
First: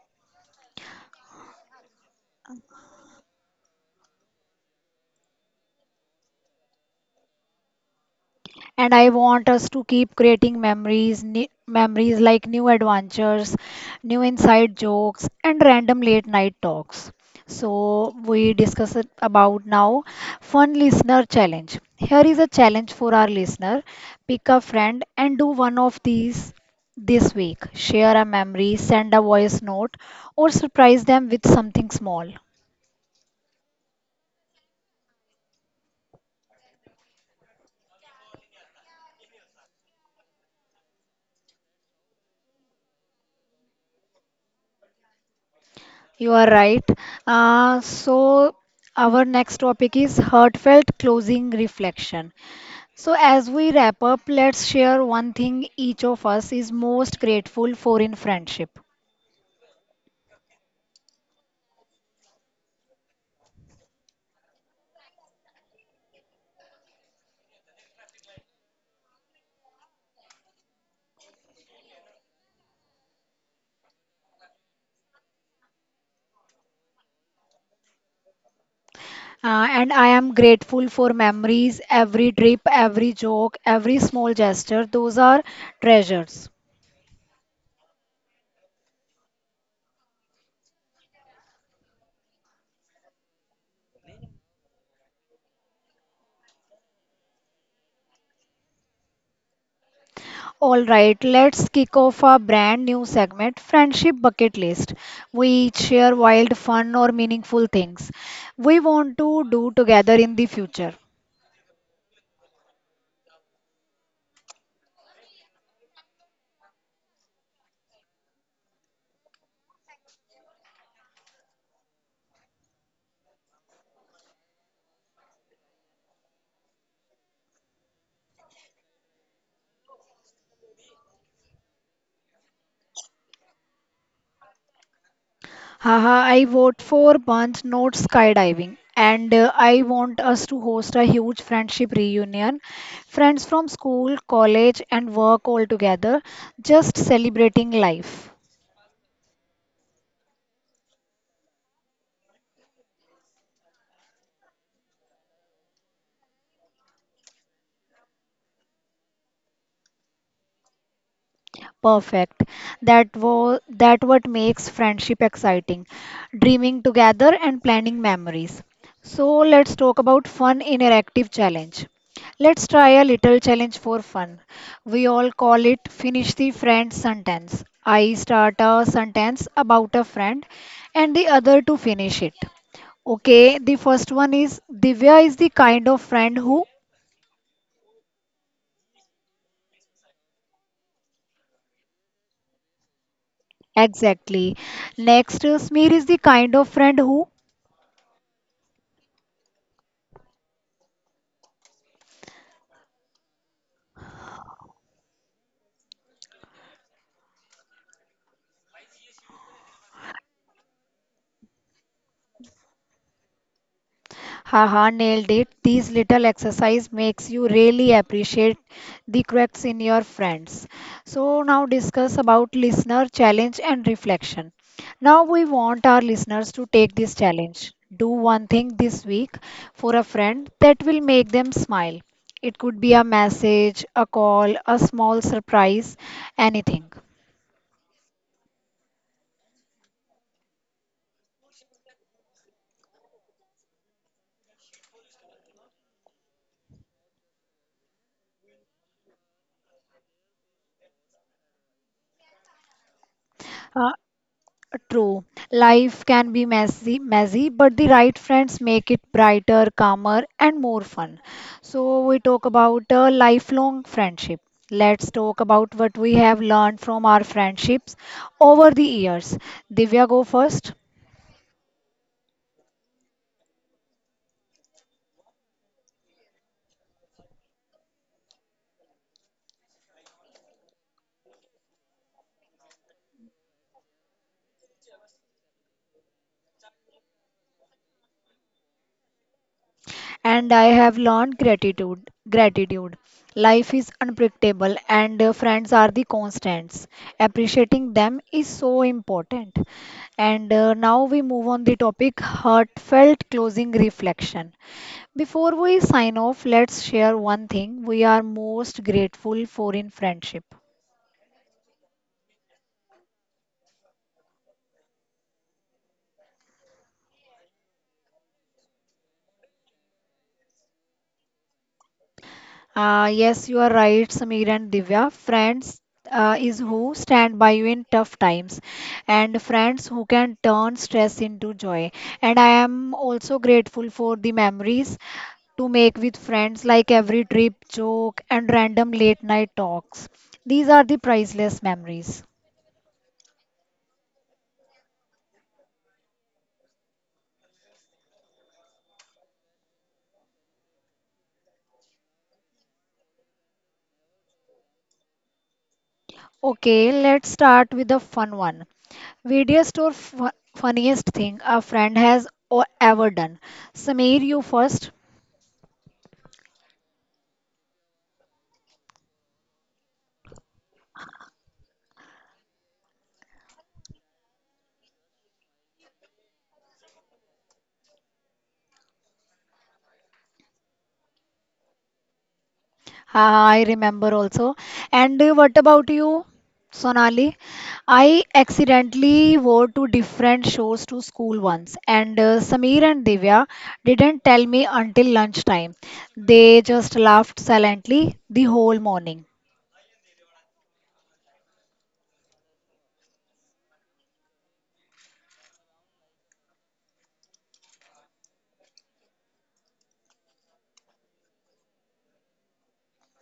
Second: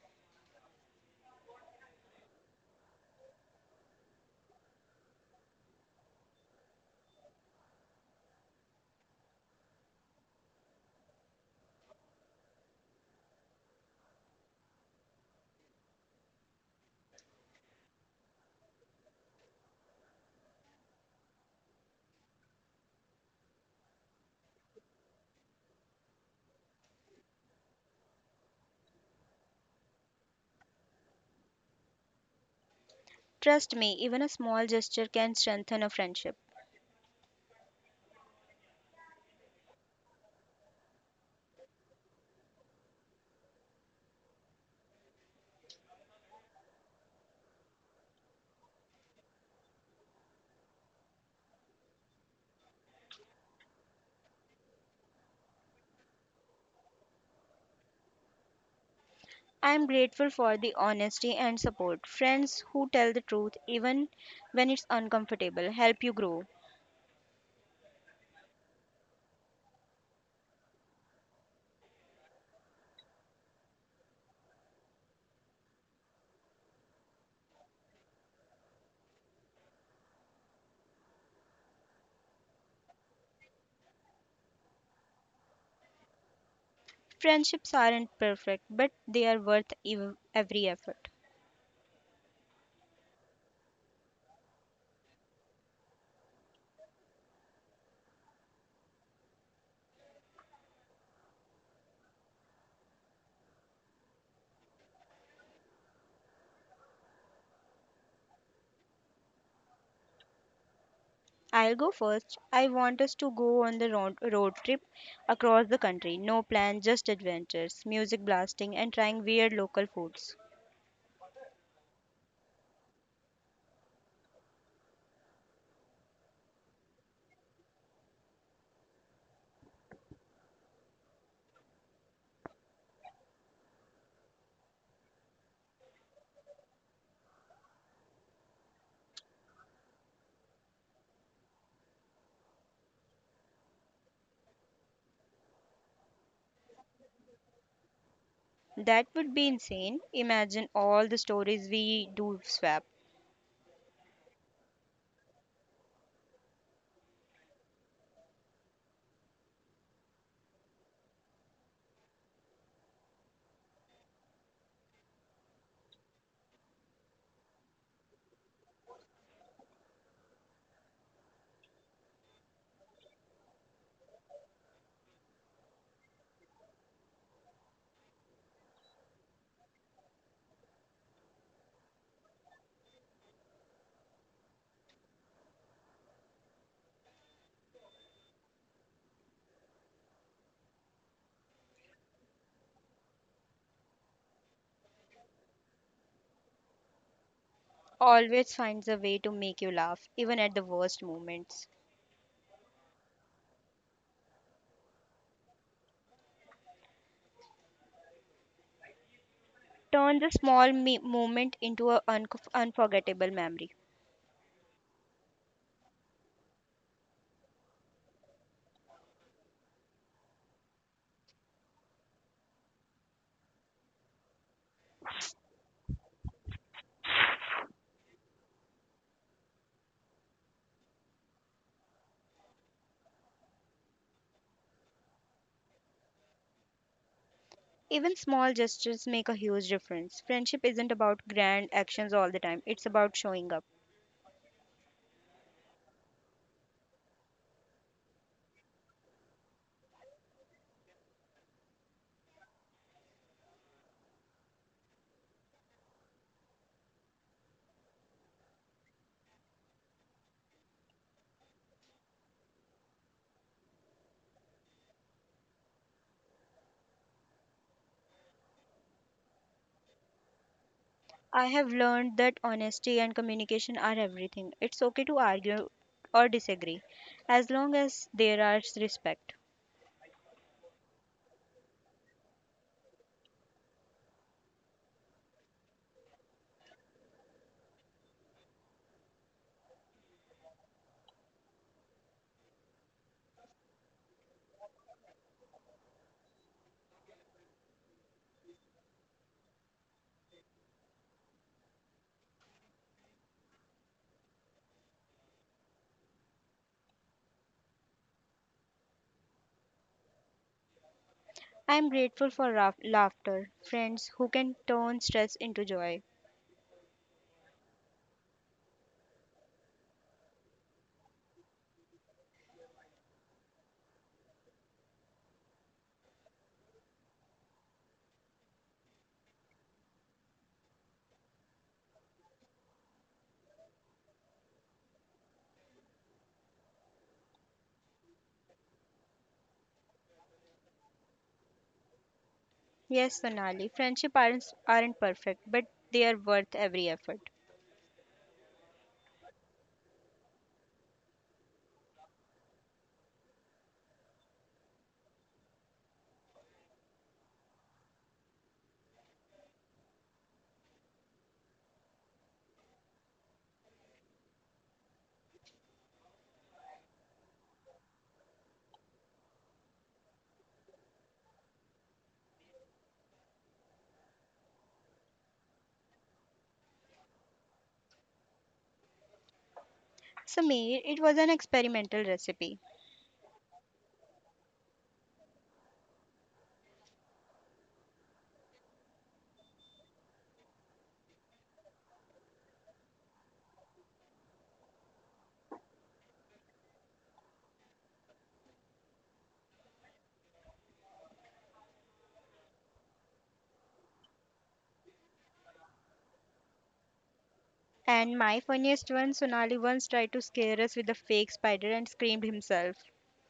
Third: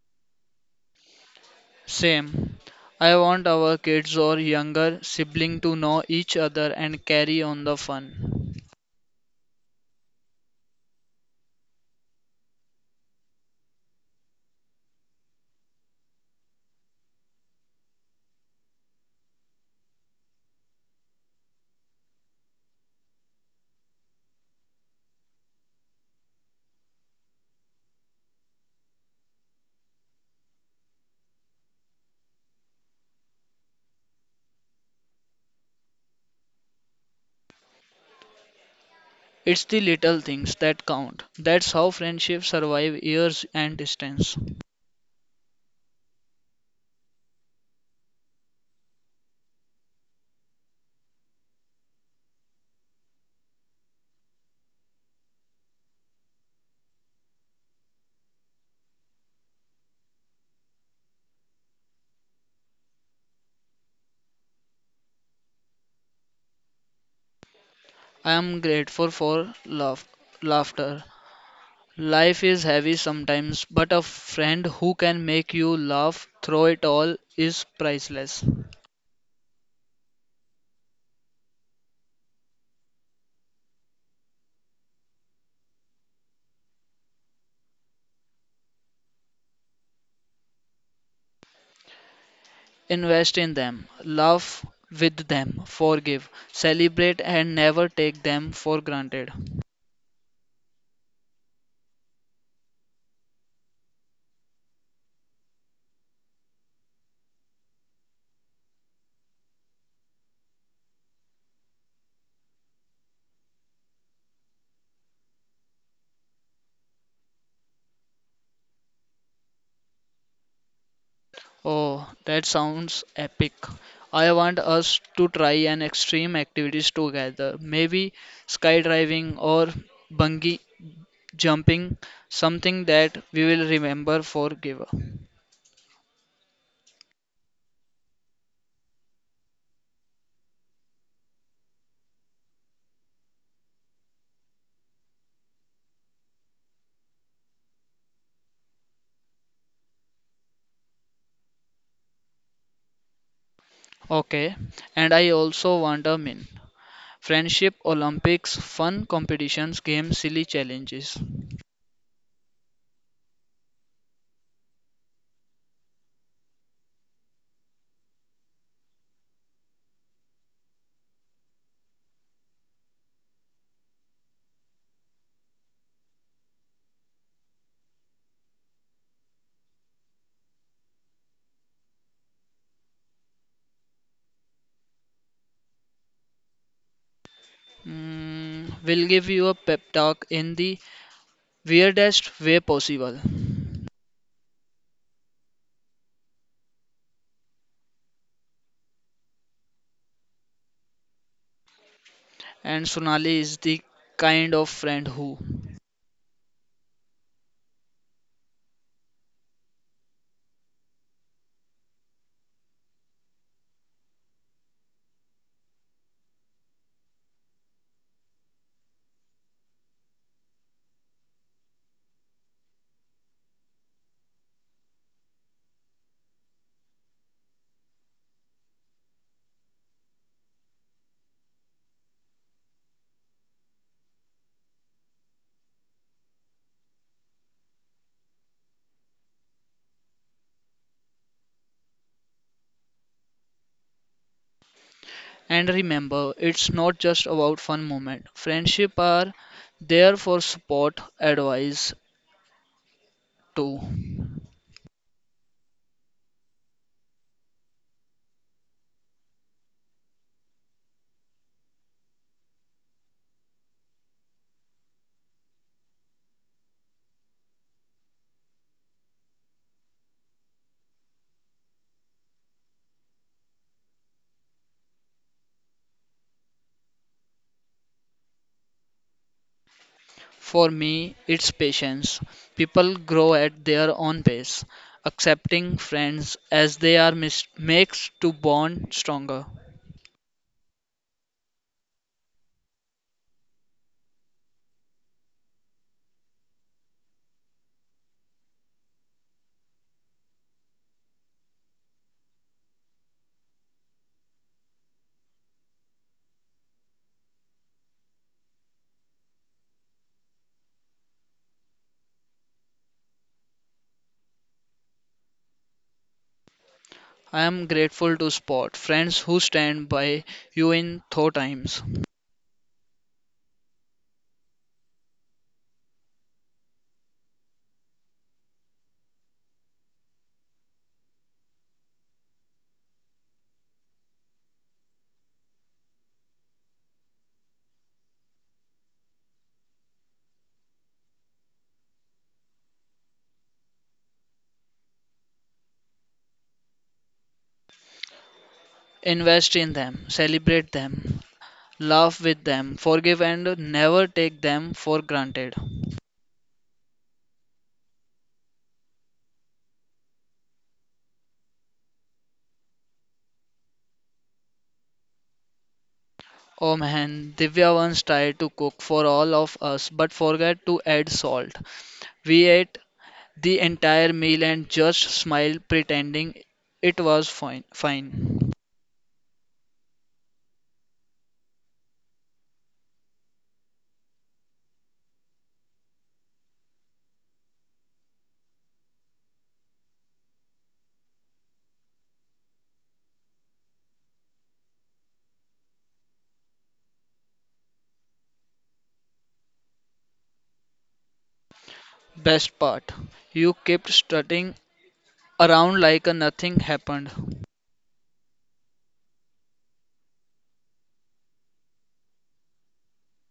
S3: Same. I want our kids or younger sibling to know each other and carry on the fun.
S1: And I want us to keep creating memories, memories like new adventures, new inside jokes, and random late night talks. So we discuss it about now fun listener challenge. Here is a challenge for our listener. Pick a friend and do one of these this week. Share a memory, send a voice note, or surprise them with something small.
S2: Trust me, even a small gesture can strengthen a friendship.
S3: It's the little things that count. That's how friendships survive years and distance.
S1: You are right. So, our next topic is heartfelt closing reflection. So, as we wrap up, let's share one thing each of us is most grateful for in friendship.
S2: I am grateful for the honesty and support. Friends who tell the truth, even when it's uncomfortable, help you grow.
S3: I am grateful for love, laughter. Life is heavy sometimes, but a friend who can make you laugh through it all is priceless.
S1: And I am grateful for memories, every trip, every joke, every small gesture. Those are treasures.
S2: Friendships aren't perfect, but they are worth every effort.
S3: Invest in them, laugh with them, forgive, celebrate, and never take them for granted.
S1: All right, let's kick off our brand new segment, Friendship Bucket List. We each share wild, fun, or meaningful things we want to do together in the future.
S2: I'll go first. I want us to go on road trip across the country. No plan, just adventures, music blasting, and trying weird local foods.
S3: Oh, that sounds epic. I want us to try an extreme activities together. Maybe skydiving or bungee jumping, something that we will remember forever.
S1: Haha, I vote for bunch note skydiving, and I want us to host a huge friendship reunion. Friends from school, college, and work all together, just celebrating life.
S2: That would be insane. Imagine all the stories we do swap.
S3: Okay, and I also want a min. Friendship Olympics, fun competitions, games, silly challenges.
S1: Perfect. That was that what makes friendship exciting. Dreaming together and planning memories. So let's talk about fun interactive challenge. Let's try a little challenge for fun. We all call it finish the friend sentence. I start a sentence about a friend and the other to finish it. Okay, the first one is Divya is the kind of friend who
S3: Mm, we'll give you a pep talk in the weirdest way possible.
S1: exactly. Next, Smir is the kind of friend who
S2: Always finds a way to make you laugh, even at the worst moments.
S3: And Sonali is the kind of friend who...
S2: Turn the small moment into an unforgettable memory.
S1: Haha, nailed it. These little exercise makes you really appreciate the cracks in your friends. So now discuss about listener challenge and reflection. Now we want our listeners to take this challenge. Do one thing this week for a friend that will make them smile. It could be a message, a call, a small surprise, anything.
S2: Even small gestures make a huge difference. Friendship isn't about grand actions all the time, it's about showing up.
S3: And remember, it's not just about fun moment. Friendship are there for support, advice too.
S1: True. Life can be messy, but the right friends make it brighter, calmer, and more fun. So we talk about a lifelong friendship. Let's talk about what we have learned from our friendships over the years. Divya, go first.
S2: I have learned that honesty and communication are everything. It's okay to argue or disagree, as long as there is respect.
S3: For me, it's patience. People grow at their own pace. Accepting friends as they are makes to bond stronger.
S1: And I have learned gratitude. Gratitude. Life is unpredictable, and friends are the constants. Appreciating them is so important. And now we move on the topic heartfelt closing reflection. Before we sign off, let's share one thing we are most grateful for in friendship.
S2: I am grateful for laughter, friends who can turn stress into joy.
S3: I am grateful to spot friends who stand by you in tough times.
S1: Yes, you are right, Samir and Divya. Friends is who stand by you in tough times, and friends who can turn stress into joy. And I am also grateful for the memories to make with friends, like every trip, joke, and random late night talks. These are the priceless memories.
S2: Yes, Sonali, friendship aren't perfect, but they are worth every effort.
S3: Invest in them, celebrate them, laugh with them, forgive and never take them for granted.
S1: Okay, let's start with a fun one. Weirdest or funniest thing a friend has ever done. Samir, you first.
S3: Oh man, Divya once tried to cook for all of us but forgot to add salt. We ate the entire meal and just smiled pretending it was fine.
S2: Sameer, it was an experimental recipe.
S1: I remember also. And what about you, Sonali? I accidentally wore two different shoes to school once, and Sameer and Divya didn't tell me until lunchtime. They just laughed silently the whole morning.
S3: Best part, you kept strutting around like nothing happened.
S2: And my funniest one, Sonali once tried to scare us with a fake spider and screamed himself.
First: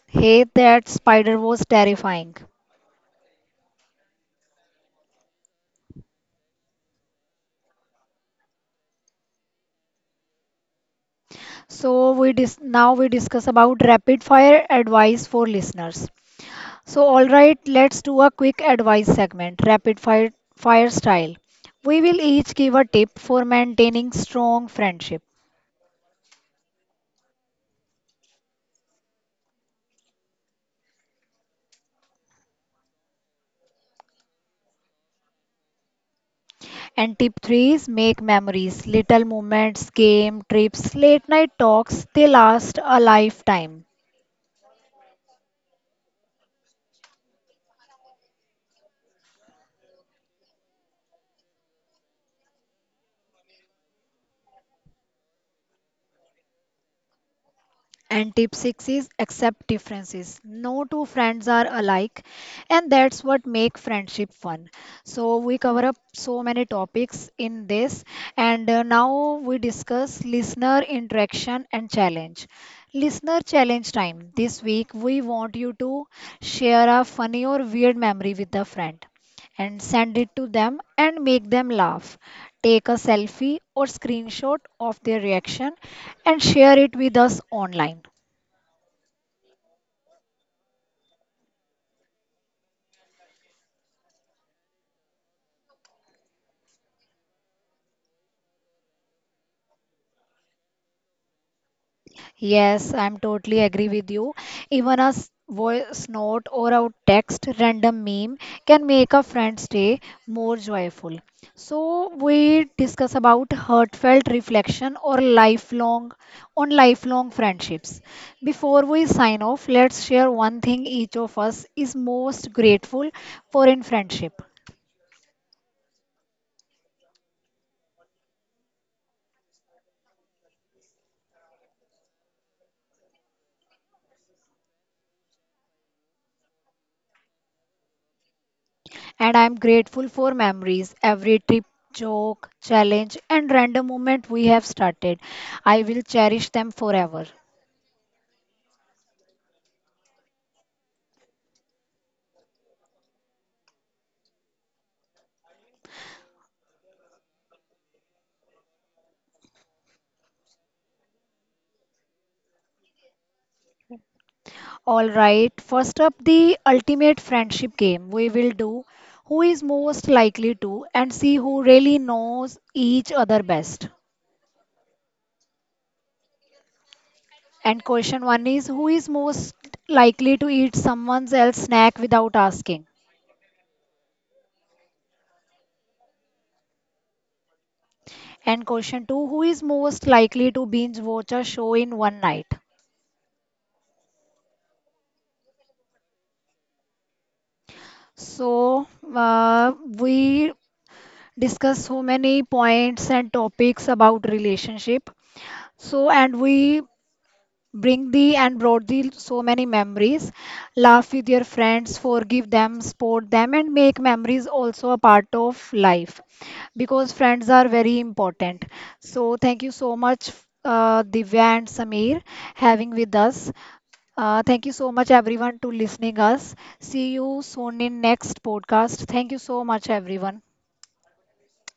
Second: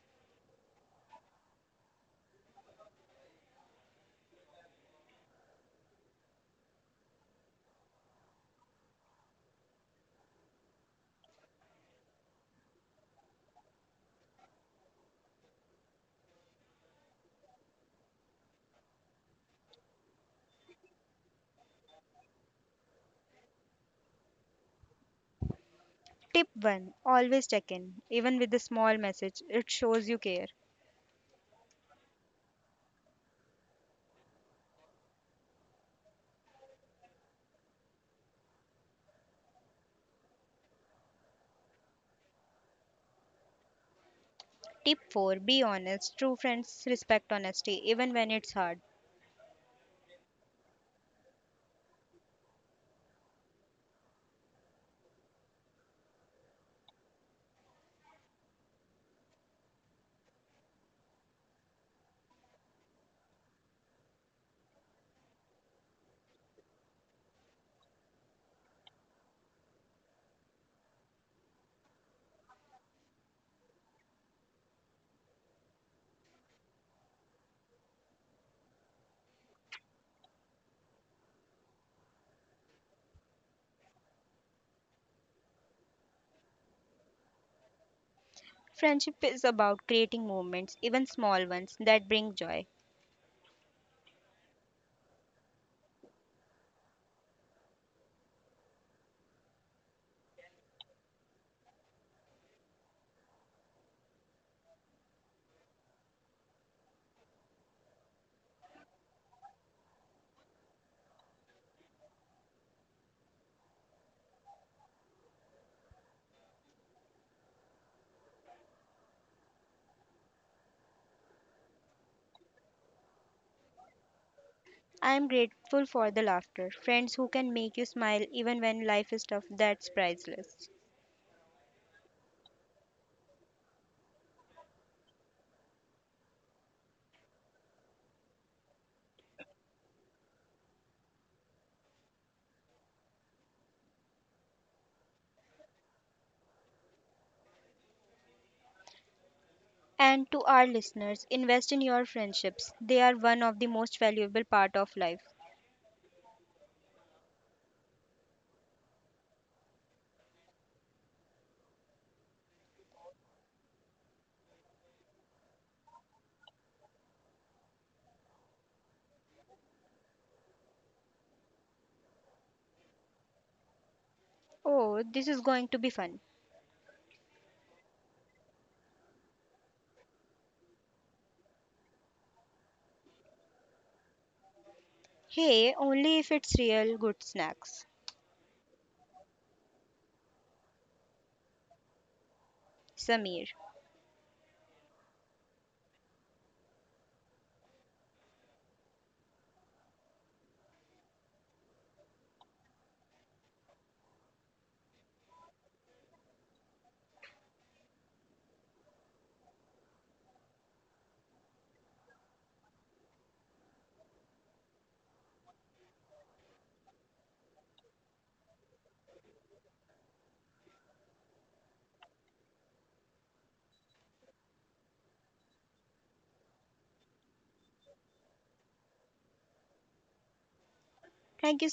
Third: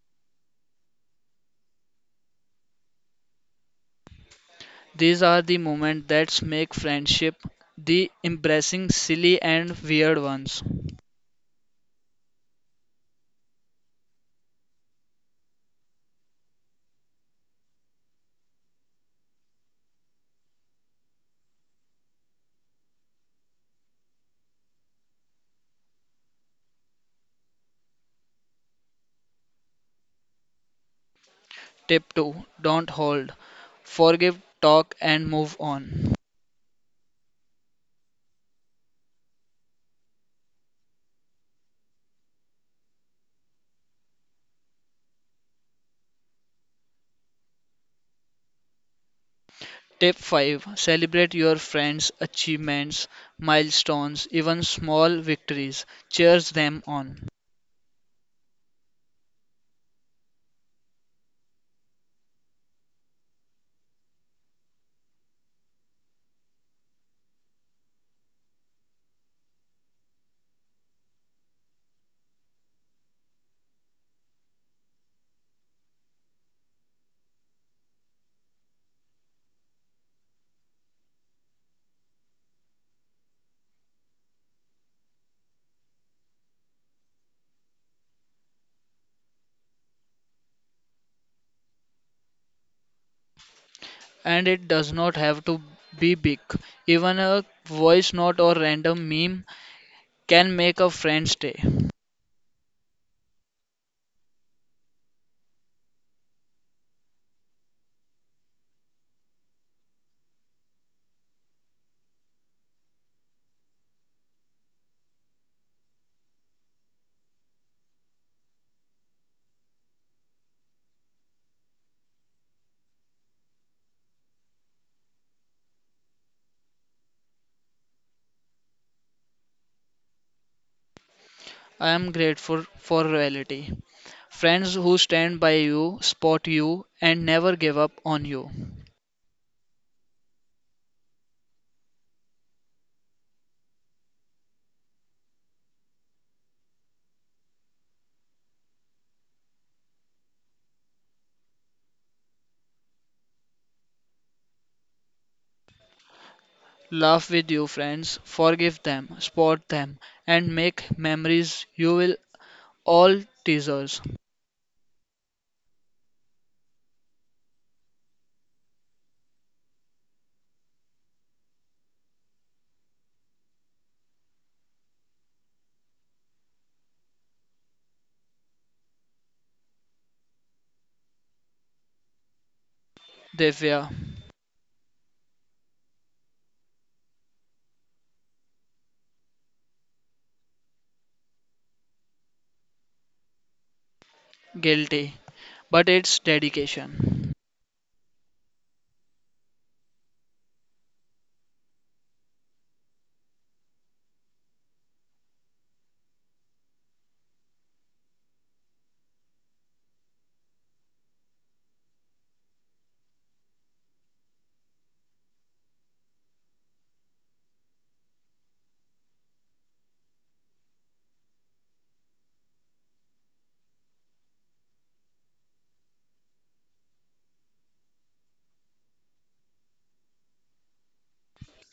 S1: Hey, that spider was terrifying.
S3: These are the moments that make friendship the embarrassing, silly, and weird ones.
S1: So we dis now we discuss about rapid fire advice for listeners. So, all right, let's do a quick advice segment, rapid fire style. We will each give a tip for maintaining strong friendship.
S2: Tip 1 Always check in. Even with a small message, it shows you care.
S3: Tip 2, don't hold, forgive, talk, and move on.
S1: And tip three is make memories, little moments, game, trips, late night talks, they last a lifetime.
S2: Tip 4 Be honest. True friends respect honesty, even when it's hard.
S3: Tip 5, celebrate your friends' achievements, milestones, even small victories. Cheers them on.
S1: And tip six is accept differences. No two friends are alike, and that's what make friendship fun. So we cover up so many topics in this, and now we discuss listener interaction and challenge. Listener challenge time. This week we want you to share a funny or weird memory with a friend and send it to them and make them laugh. Take a selfie or screenshot of their reaction and share it with us online.
S2: Friendship is about creating moments, even small ones, that bring joy.
S3: And it does not have to be big. Even a voice note or random meme can make a friend's day.
S1: Yes, I'm totally agree with you. Even a voice note or a text random meme can make a friend's day more joyful. So we discuss about heartfelt reflection or lifelong on lifelong friendships. Before we sign off, let's share one thing each of us is most grateful for in friendship.
S2: I am grateful for the laughter, friends who can make you smile even when life is tough, that's priceless.
S3: I am grateful for reality. Friends who stand by you, support you, and never give up on you.
S1: And I'm grateful for memories, every trip, joke, challenge, and random moment we have started. I will cherish them forever.
S2: And to our listeners, invest in your friendships. They are one of the most valuable part of life.
S3: Laugh with you, friends. Forgive them, support them, and make memories you will all teasers.
S1: All right, first up, the ultimate friendship game we will do who is most likely to and see who really knows each other best.
S2: Oh, this is going to be fun.
S1: And question one is who is most likely to eat someone else's snack without asking?
S3: Devya.
S2: Hey, only if it's real good snacks.
S1: And question two, who is most likely to binge watch a show in one night?
S2: Samir.
S3: Guilty. But it's dedication.
S1: So, we discuss so many points and topics about relationship. So, and we bring the and brought the so many memories. Laugh with your friends, forgive them, support them, and make memories also a part of life because friends are very important. So, thank you so much, Divya and Samir, having with us. Thank you so much everyone to listening us. See you soon in next podcast. Thank you so much everyone.
S2: Thank you